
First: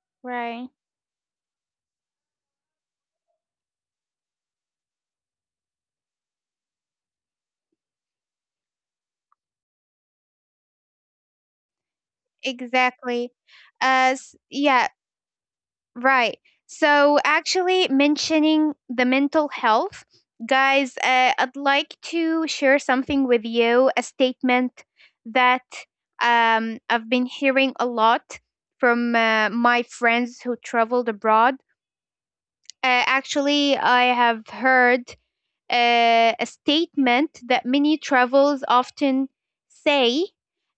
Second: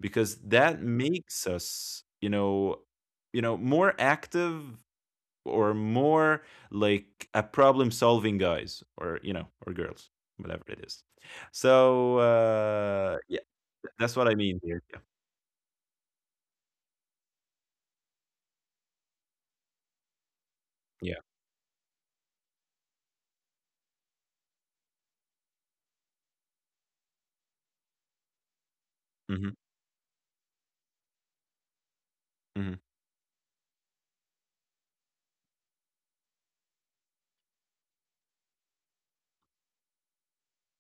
because Right. that makes us, you know, more active, or more like a problem solving guys, or you know, or girls, whatever it is. So Exactly. yeah, that's what I As mean here. yeah, Yeah, right. So, actually, mentioning the mental health, guys, yeah, I'd like to share something with you, a statement that I've been hearing a lot from hmm, my friends who traveled abroad. hmm, Actually, I have heard a statement that many travels often say,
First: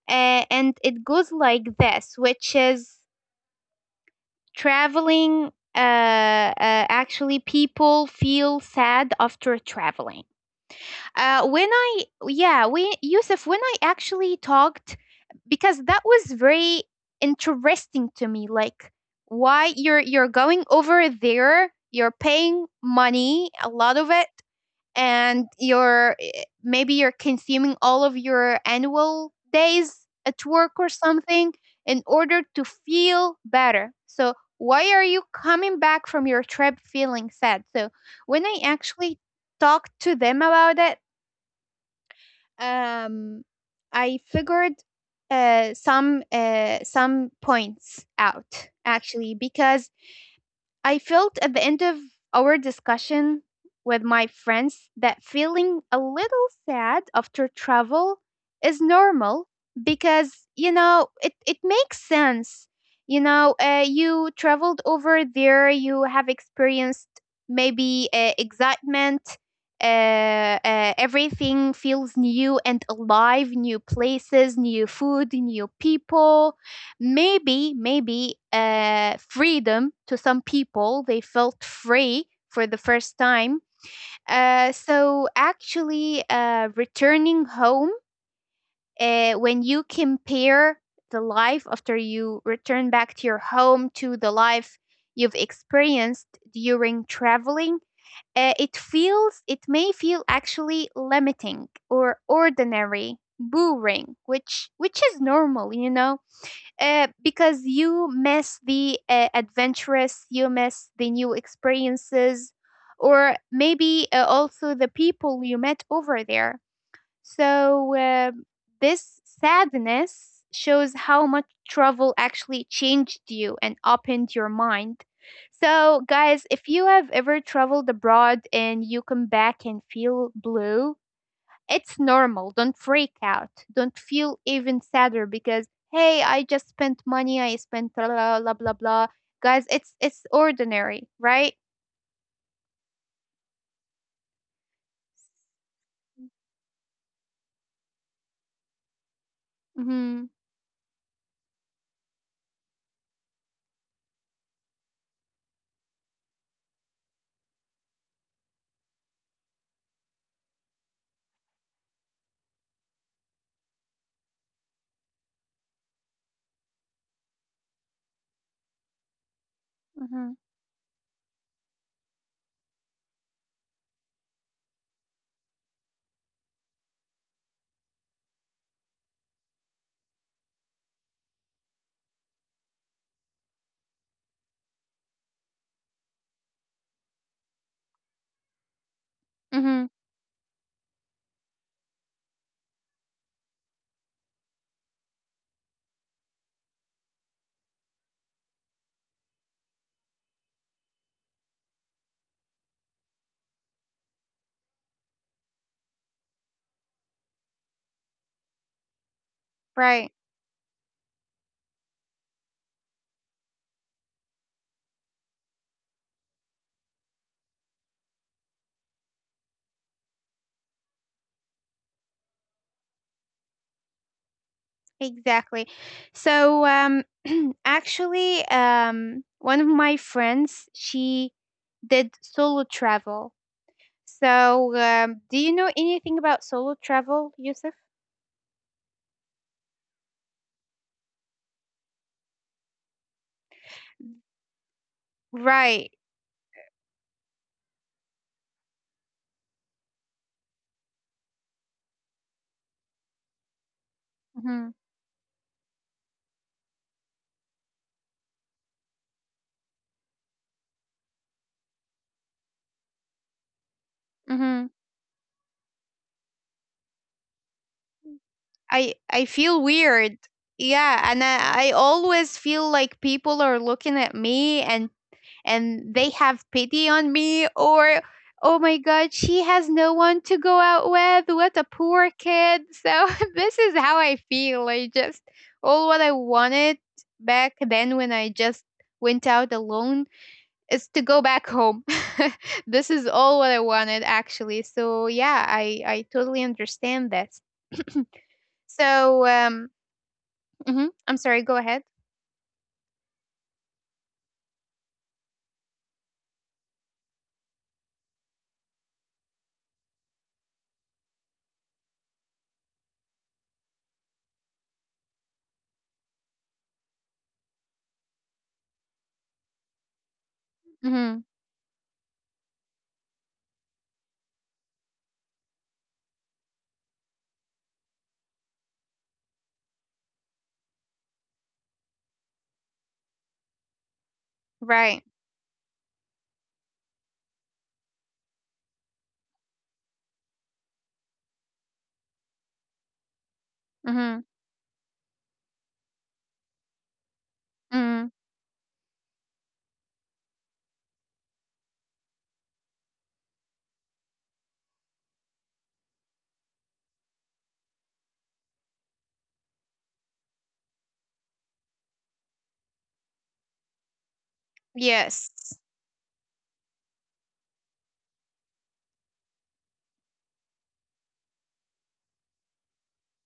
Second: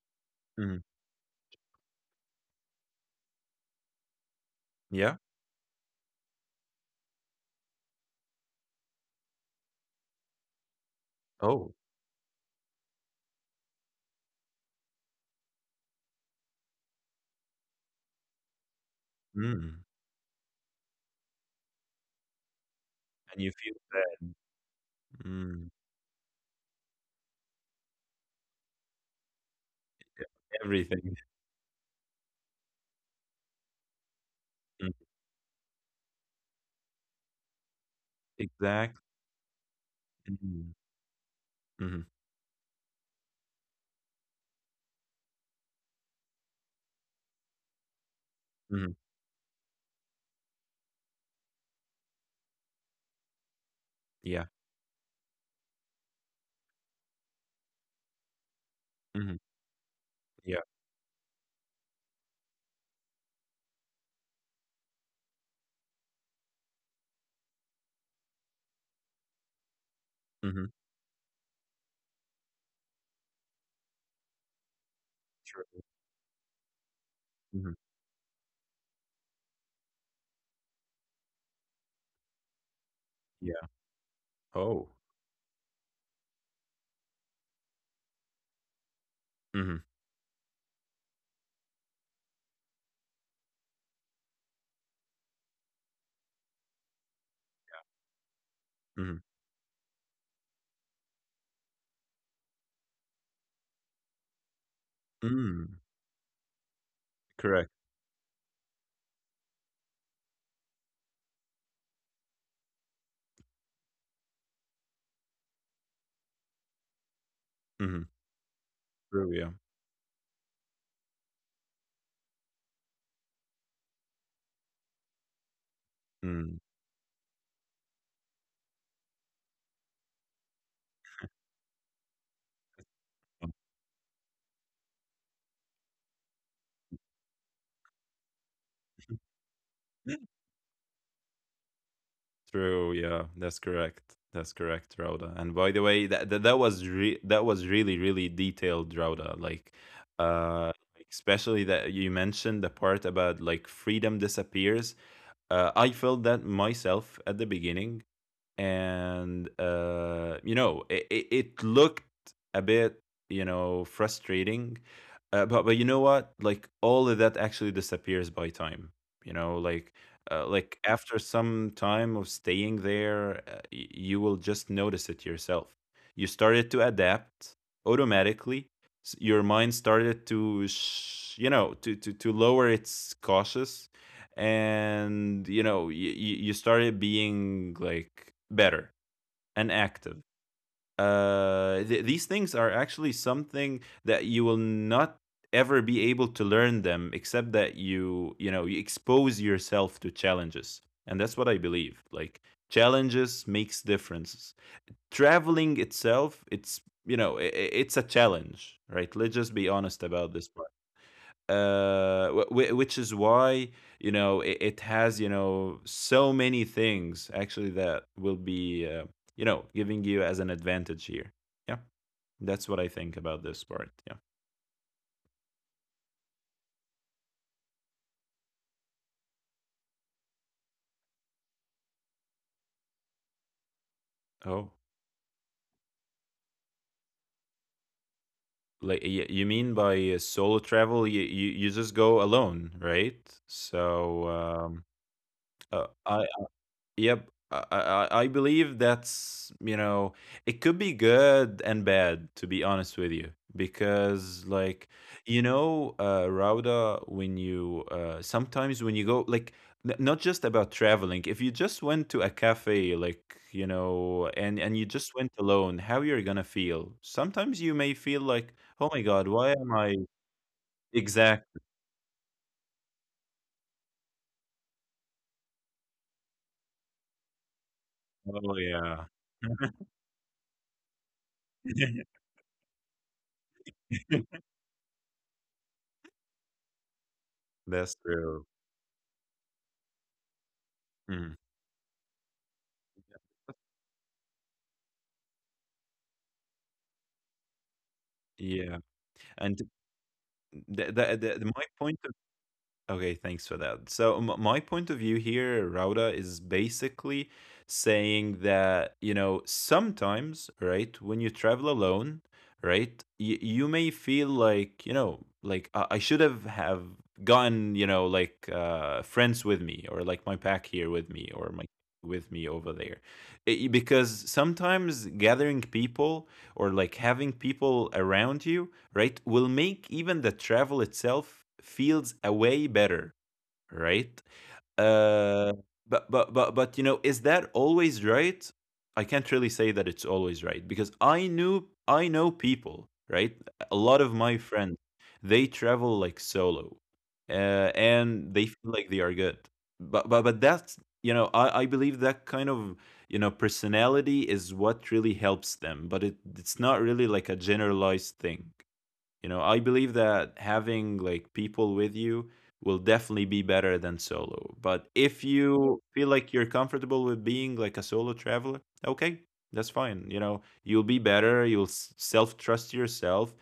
hmm, and it goes like this, which is yeah, traveling actually people feel sad after traveling when oh. I, yeah, we Yusuf, when I actually talked, because that was very interesting to me. Like, why Mm, you're going over there, you're paying and money, you a feel lot of it, sad. and Mm, you're maybe you're consuming all of your annual days at work or everything. something in order to feel better. So why Mm, are you coming back from your trip feeling sad? So when I exact, actually talked to them mhm, about it, mhm, um I figured some points out mhm, actually, because I felt at the end of our discussion with my yeah, friends that feeling a little sad after travel is mhm, normal because, yeah, you know, it makes sense. You know, you traveled over there, you have experienced maybe excitement, mhm, everything feels new and alive, new places, new food, true, new people, mhm, maybe freedom. To some people, they felt free for the first yeah. time. Oh, So actually, returning home, when mhm, you compare the life after you return back to your home to the life you've experienced during traveling, it mhm, feels, it may feel actually limiting or ordinary, boring, which is mm, normal, you know, because correct. you miss the adventurous, you miss the new experiences, or maybe also the people you met over there. So, Mhm, this true, yeah. sadness shows how much travel actually changed you and opened your mind. So, guys, Mm. if you have ever traveled abroad and you come back and feel blue, it's normal. Don't freak out. Don't feel even sadder because hey, I just spent money. I spent blah blah blah blah blah. Guys, it's ordinary, right? True, yeah, that's correct. That's correct, Rauda. And by the way, that was that was really really detailed, Rauda. Mhm. Like, especially that you mentioned the part about like freedom disappears. I felt that myself at the beginning, and you know, it, it looked a bit, you know, frustrating. But you know what? Like, all of that actually disappears by time. You know, Mhm. like after some time of staying there, you will just notice it yourself. You started to adapt automatically. Your mind started to, you know, to, to lower its cautious, and you know, you started being like better and Mhm. active. These things are actually something that you will not ever be able to learn them, except that you know, you expose yourself to challenges. And that's what I believe, like, challenges makes differences. Traveling itself, it's you know, it's a challenge, right? Let's just be honest Right. about this part. Which is why, you know, it has, you know, so many things actually that will be, you know, giving you as an advantage here. Yeah, that's what I think about this part. Yeah. Exactly. So actually one of my friends, she did solo travel. Oh, So, do you know anything about solo travel, Yusuf? like, you mean by solo travel, you you just go alone, right? So Right. I, yep. I believe that's, you know, it could be good and bad, to be honest with you. Because, Mm-hmm. like, you know, Rauda, when you sometimes when you go, like, not just about traveling, if you just went to a cafe, like, you know, and, you just went alone, how you're gonna feel? Sometimes you may feel like, oh my God, I why am feel I weird. Yeah, and exact? I always feel like people are looking at me and they have pity on me, or Oh, oh my yeah. god, she has no one to go out with, what a poor kid. So this is how I feel. I just all what I wanted back That's then when I true. just went out alone is to go Mm. back home. This is all what I wanted actually. So yeah, I totally understand that. Yeah. So And The, Mhm. the, I'm sorry, my go ahead. point of okay, thanks for that. So my point of view here, Rauda, is basically saying that, you know, sometimes, right, when you travel alone, right, you may feel like, you know, like I should have gotten you know, like friends with me, or like my pack here with me, Mhm. or my with me over there. Because sometimes gathering people, or like having people around you, right, will make even the travel itself feels a way better, right. Right. Uh, but you know, is that always right? I can't really say that it's always right, because I know people, right, a lot of my Mhm. friends, they travel like solo, Mhm. and they feel like they are good. But that's, you know, I believe that kind of, you know, personality is what really helps them, but it, it's not really like a generalized thing. You know, I believe that having like people with you will definitely be better than solo. But if Yes. you feel like you're comfortable with being like a solo traveler, okay, that's fine. You know, you'll be better, you'll self trust yourself.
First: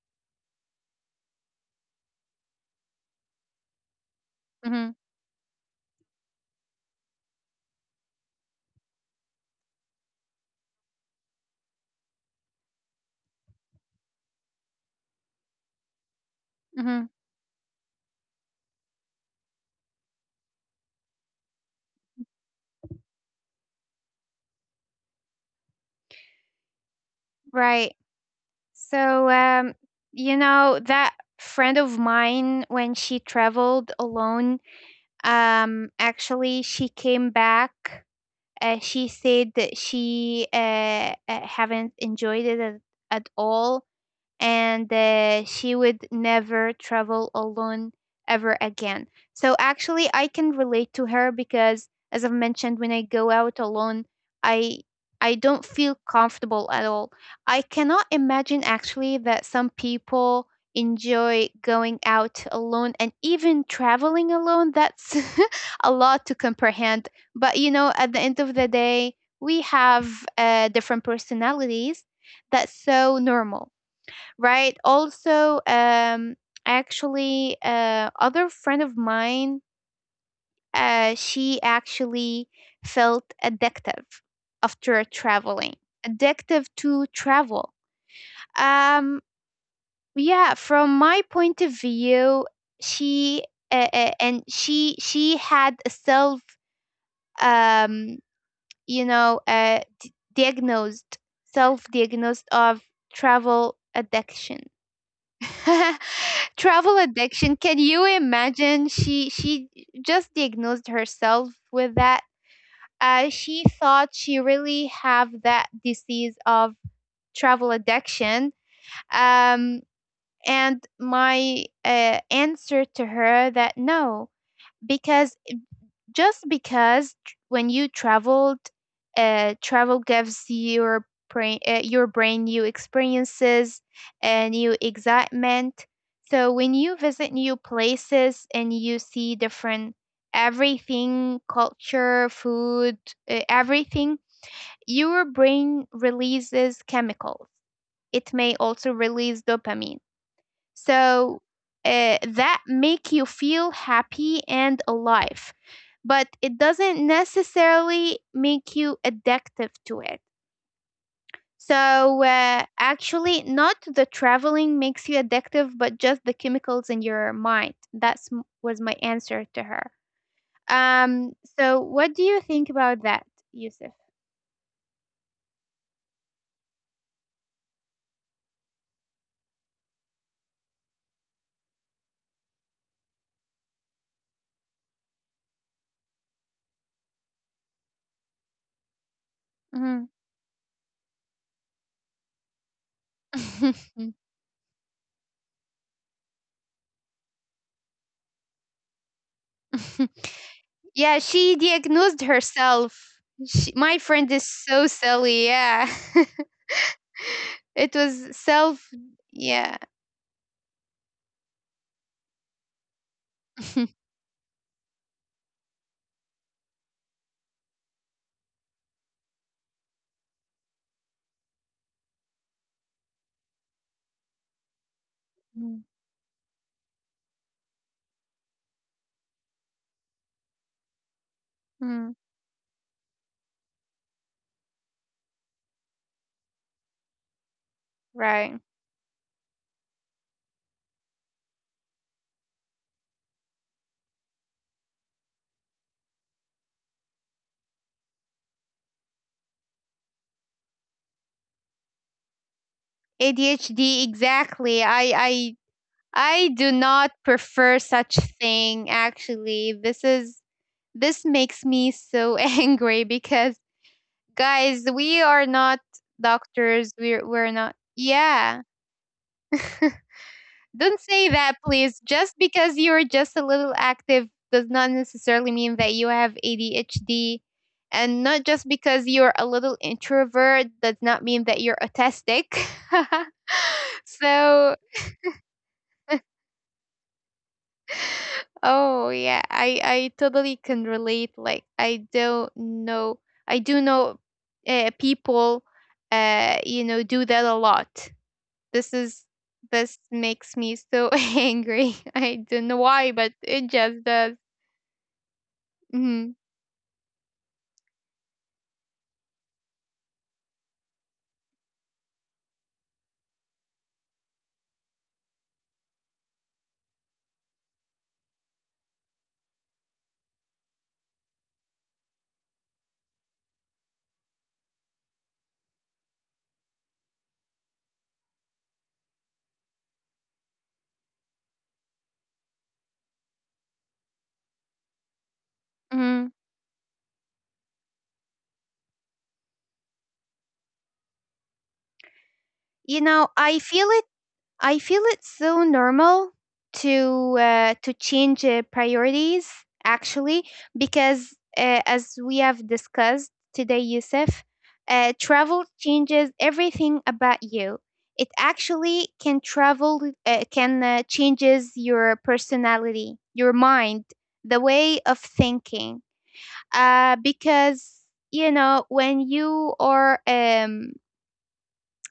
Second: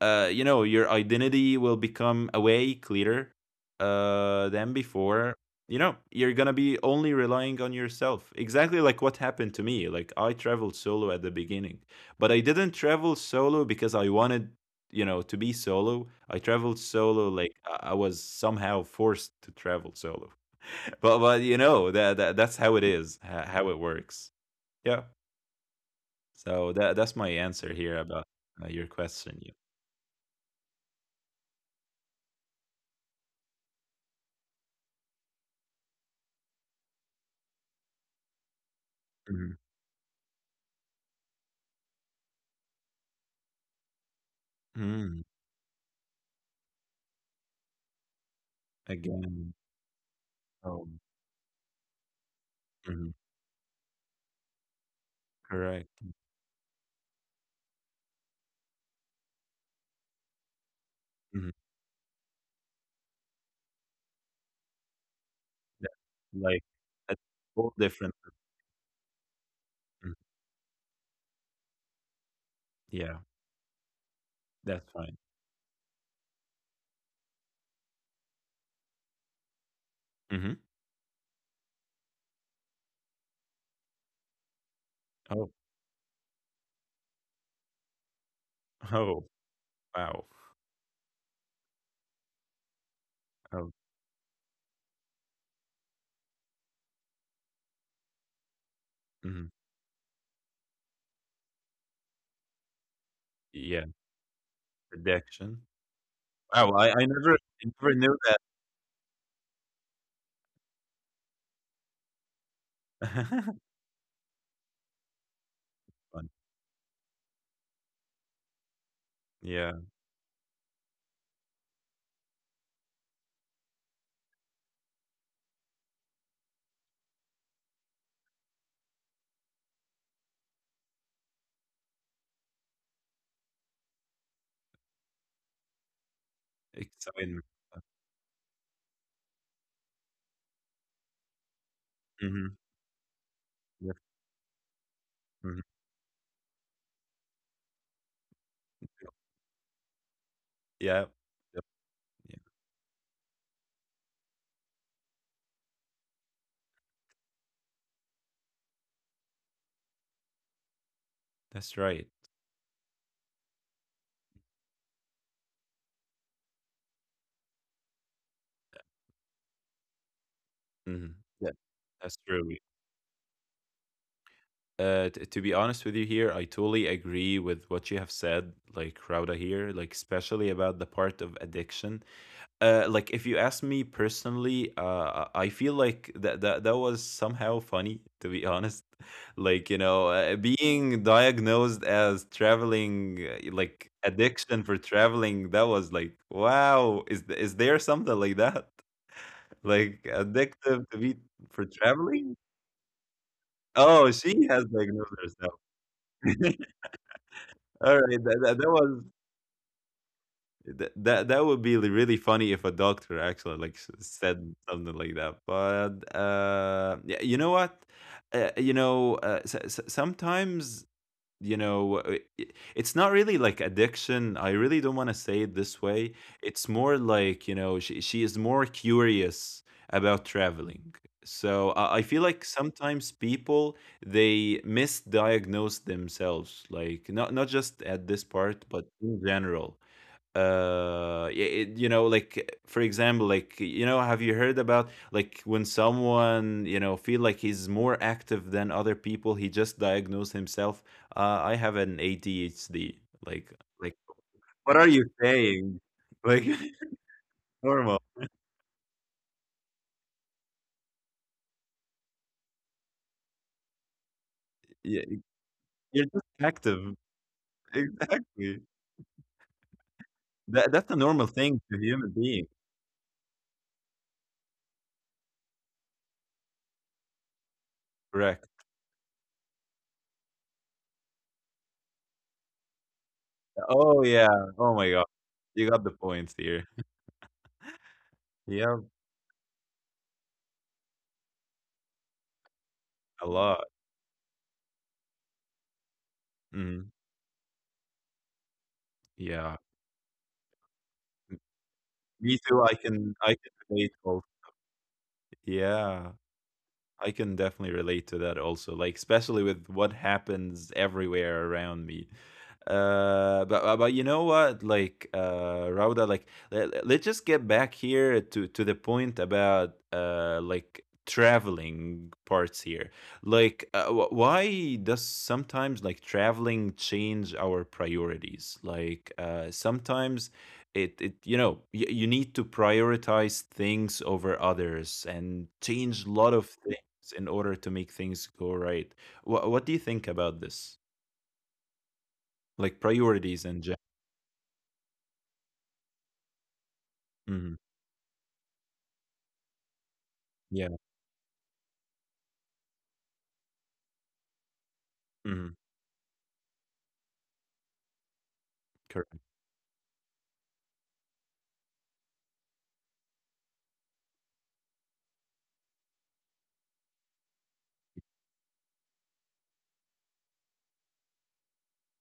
You know, your identity will become a way clearer than Mhm. before. You know, you're gonna be only relying on yourself. Exactly like what happened to me. Like I traveled solo at the beginning, but I didn't travel solo because I wanted to be solo. I traveled Mhm. solo, like I was somehow forced to travel solo. But you know that that's how it is, how it works, yeah. So that's my answer Right. here about your So, question, yeah. You know, that friend of mine, when she traveled alone, actually, she came back. She said Mhm. that she haven't enjoyed it at all. And Mm, she would never travel alone ever again. again. So actually, I can Oh, relate to her because, as I've mentioned, when I mhm, go out alone, I I don't correct. feel comfortable at all. I cannot imagine actually that some people enjoy Mhm. going out alone and even traveling alone. That's Yeah, a lot to like comprehend. a But you whole know, at different. the end of the day, we have Mhm. Different personalities. That's so Yeah, normal. Right. that's fine. Also, actually, other friend of mine, Hmm. She actually felt addictive after Oh. traveling, addictive to travel. Um, Oh, wow. yeah, from my point of view, she Oh, and she had a self, um, you know, mhm. Diagnosed, self-diagnosed of travel Yeah, addiction. addiction. Wow, Travel I never, addiction, I can you never knew that. imagine? She just diagnosed herself with that. She thought she really have that disease Fun. of travel addiction. um, Yeah, and my answer to her that no, because when you traveled, travel gives your brain new experiences and new excitement. So when you visit new exciting. places and you see different everything, culture, Mhm. food, Yep, everything, your mhm. brain releases chemicals, it may also release dopamine. Yep, So yep, that yeah, make you feel happy and alive, but it doesn't necessarily make you addictive to it. that's So right. Actually not the traveling makes you addictive, but just the chemicals in your mind. Was my answer to her. um Mhm. so Yeah, what do you that's think true. about that, Yusuf? T To be honest with you here, I totally agree with what you have said, like Rauda here, like especially about the part of addiction. Uh, like if you ask me personally, I feel like that was somehow funny to be honest. Like you Mhm. know, being diagnosed as traveling, like addiction for traveling, that was like, wow, is is there something like that? Like addictive Yeah, to be she for diagnosed traveling? herself. She, my friend Oh, is she so has diagnosed silly, yeah. herself. It All was right, self. that was. Yeah. That would be really funny if a doctor actually like said something like that. But yeah, you know what? You know, sometimes you know uh, i- it's not really like addiction. I really don't want to say it Mm, this way. It's more like, you know, she is more curious about traveling. So I mm, I feel like sometimes people, they misdiagnose themselves, like not just at this right. part, but in general. It, you know, like for example, like you know, have you heard about like when someone, you know, feel like he's more active than other people, he just diagnosed himself, I have an ADHD. like ADHD, like, exactly. what are you saying? I Like do not prefer normal. such thing, actually. This makes me so angry, because guys, Yeah, we are not you're just doctors. active. We're not, yeah. Exactly, that's Don't a say normal that, thing to please. human Just being. because you're just a little active does not necessarily mean that you have ADHD. And not Correct. just because you're a little introvert does not mean that you're autistic. Oh yeah. So, Oh my god, you got the points here. Yeah, oh yeah, I totally can relate. Like I don't know, a I lot. do know people, Mhm. Do that a lot. This is Yeah. this makes me so angry. I Me don't too, know why, but I can it relate just both. does. Yeah. Mhm, I can definitely relate to that also, like especially with what happens everywhere around me. But you know what? Like Rauda, like let's just get back here to the point about like traveling parts here. Like why does sometimes like traveling change our priorities? Like sometimes it, you know, you need to prioritize things over others and change a mhm. lot of in order to make things go right. What do you think about this? Like You know, priorities I and feel gen-. it. I feel it so normal Mhm. To change priorities, actually, Yeah, because as we have discussed today, Yusuf, hmm, travel changes everything about you. It actually correct, can travel can changes your personality, your mind, the way of thinking. Because you know when you are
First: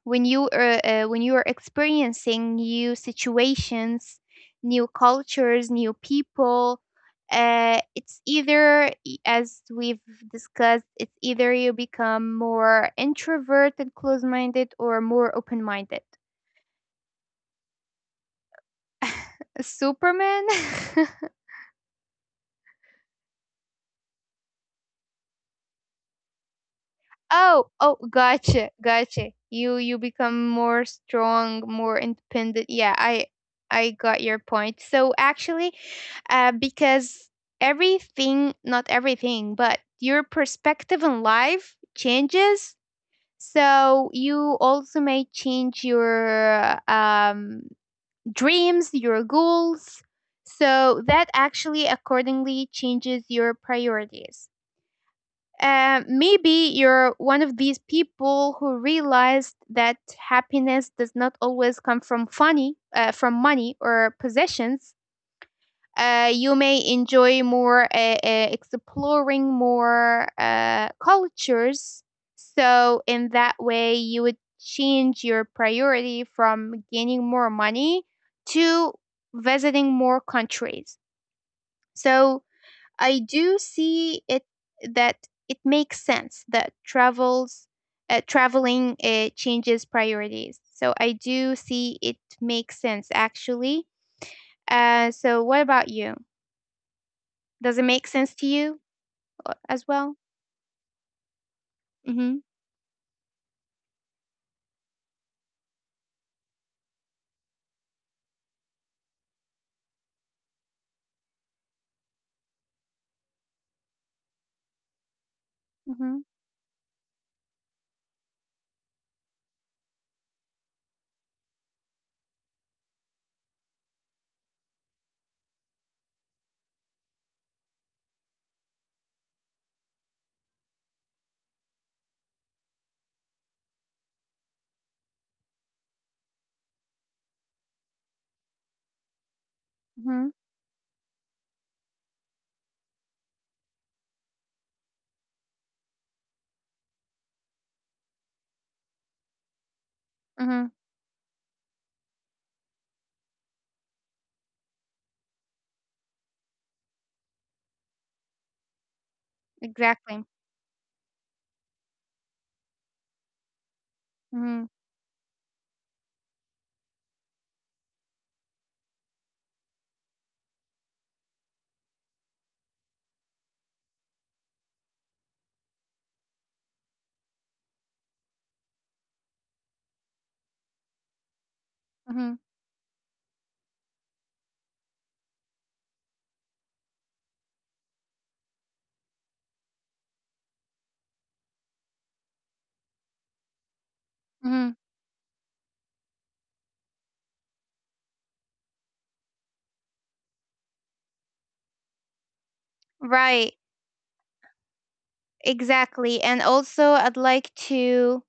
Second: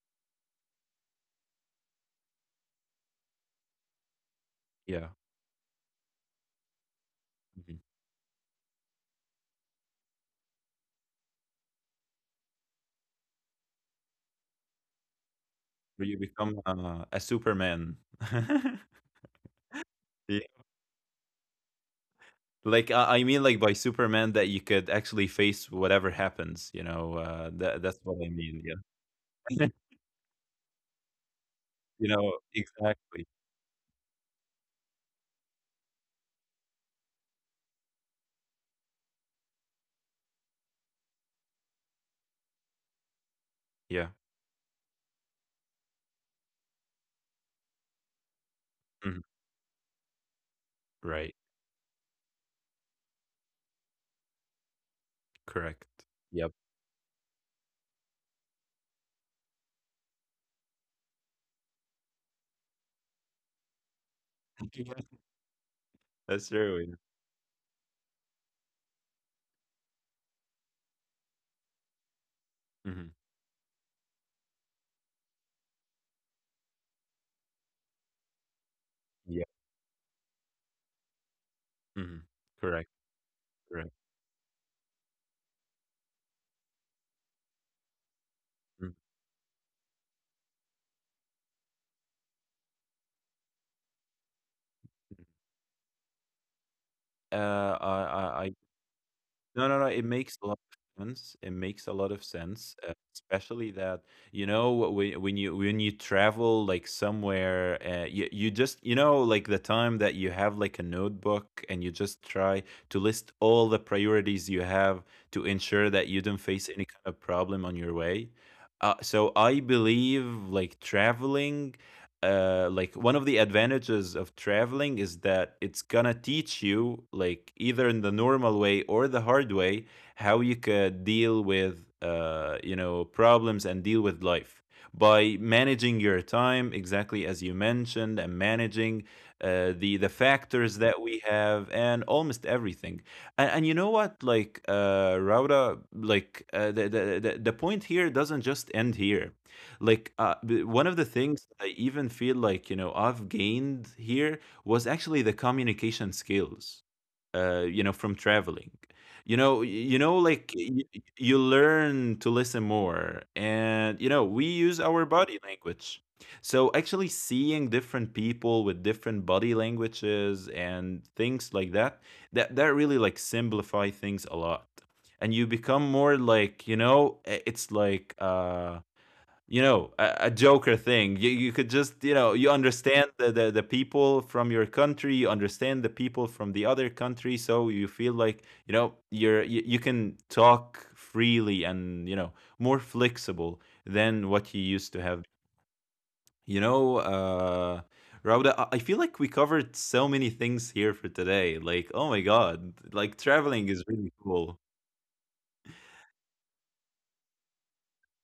when you are when you are experiencing new situations, new yeah. cultures, new people, Hmm. It's either as we've discussed, it's either you become more introvert and close-minded or more open-minded. Where you become a Superman. Superman. Yeah. Like I mean, like by Superman that you could actually face whatever happens. You know, Oh, that oh, that's what I mean. gotcha, gotcha. Yeah, you you become more strong, more you know independent, yeah. Exactly. I got your point. So actually, because everything, not everything, but your perspective in life changes. Yeah, So you also may change your dreams, mhm, your goals. So that right, actually accordingly changes your priorities. correct. Yep, Maybe you're one of these people who realized that happiness does not always come from money or possessions. That's You true. may Yeah, enjoy more exploring more cultures. So, hmm, in that way, you would change your priority from gaining more money to yeah. visiting more countries. Hmm, So, correct, I do correct. see it that it makes sense that travels Mhm. traveling changes priorities. So I do see it makes sense, actually. So what about you? Does it make sense to I you, No, no, no, as it well? makes a lot of sense. It makes a lot of Mhm, sense, especially that, you know, when when you travel like somewhere, you just, you know, like the time that you have like a notebook and you just try to list all the priorities you have to ensure that mhm, you don't face any kind of problem on your way. So I believe like traveling like one of the advantages of traveling is that it's gonna teach you like either in the normal way or the hard way how you could deal with you know, problems and deal with life by managing your time exactly as you mentioned and managing the mhm, factors that we have and almost everything. And you know what, like Rauda, like the point here doesn't just end here. Like, mhm, one of the things I even feel like, you know, I've gained here was actually the communication skills, you know, from traveling. You know, you exactly. know, like you learn to listen more, and you know, we Mhm, use our body language. So actually seeing different people with different body languages and things like that, that really like simplify things a lot. And you become more like, you know, it's like uh, you know, a joker thing. You could just, you mhm, know, you understand the people from your country, you understand the people from the other country, so you feel like, you know, you're you, you can talk freely and you know more flexible than what you mhm. used to have, you know uh, Rauda, I feel like we covered so many things here for today. Like, oh my god, like Right, traveling is really cool. exactly, and also I'd like to,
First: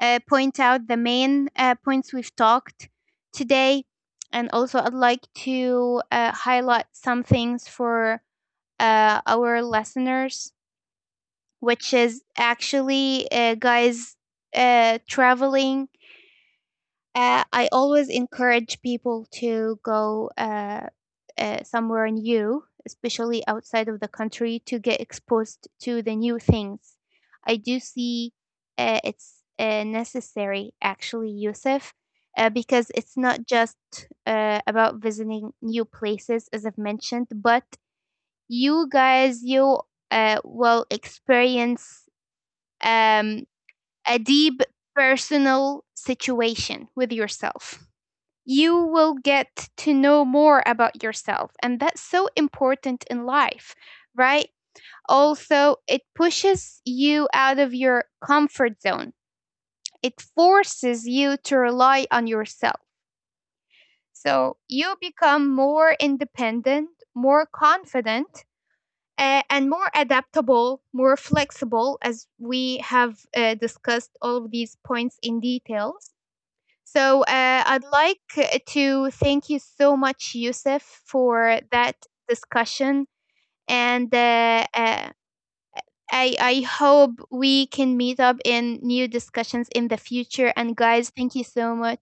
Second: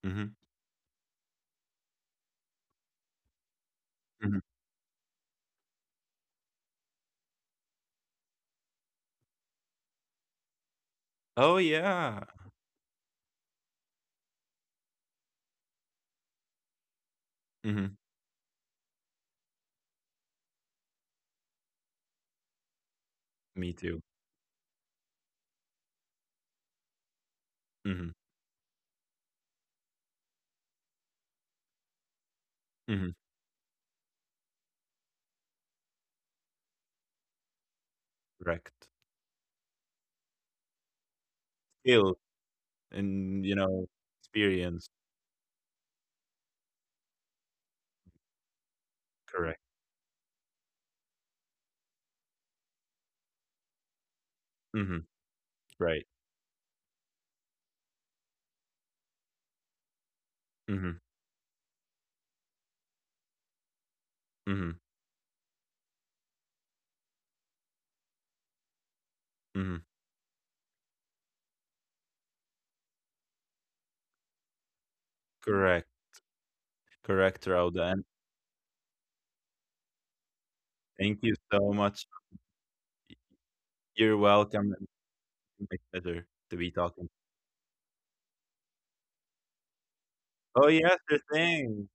Hmm. point out the main, points we've talked today, Hmm. and also I'd like to, highlight some things for, our listeners, Oh which is yeah. actually, guys, traveling. I Hmm. always encourage people to go somewhere new, especially Me outside of too. the country, to get exposed to the new things. I do Hmm. see it's necessary, actually, Yusuf, because it's Hmm. not just about visiting new places, as I've mentioned, but you Correct. guys, you will experience Skills. um, And, you know, a deep experience. personal situation with yourself. You will Correct. get to know more about yourself. And that's so important in life, right? Mhm. Also, it Right. pushes you out of your comfort zone, it Mhm. forces you to rely on yourself. So Mhm. you become more independent, more confident, and Mhm. more adaptable, more flexible, as we have discussed all of these points in detail. Correct. So Correct, I'd Rhoda, and like to thank you so much, Yusuf, thank you for so that much. discussion. And You're uh, welcome, and uh, it's my pleasure I to be talking. hope we can meet up in new discussions in the future. And Oh, yes, guys, sure thank you so thing. much.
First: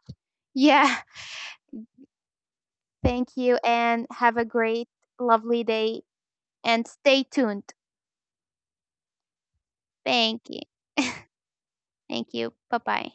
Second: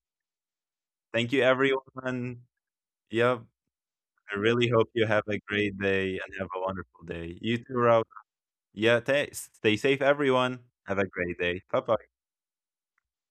Yeah, Thank you, everyone. thank Yep. you. And I have a really hope great, you have a lovely great day day. and have a And wonderful day. stay You too, tuned. Rhoda. Yeah, ta stay safe, Thank everyone. you. Have a great day. Bye-bye. Thank you. Bye bye.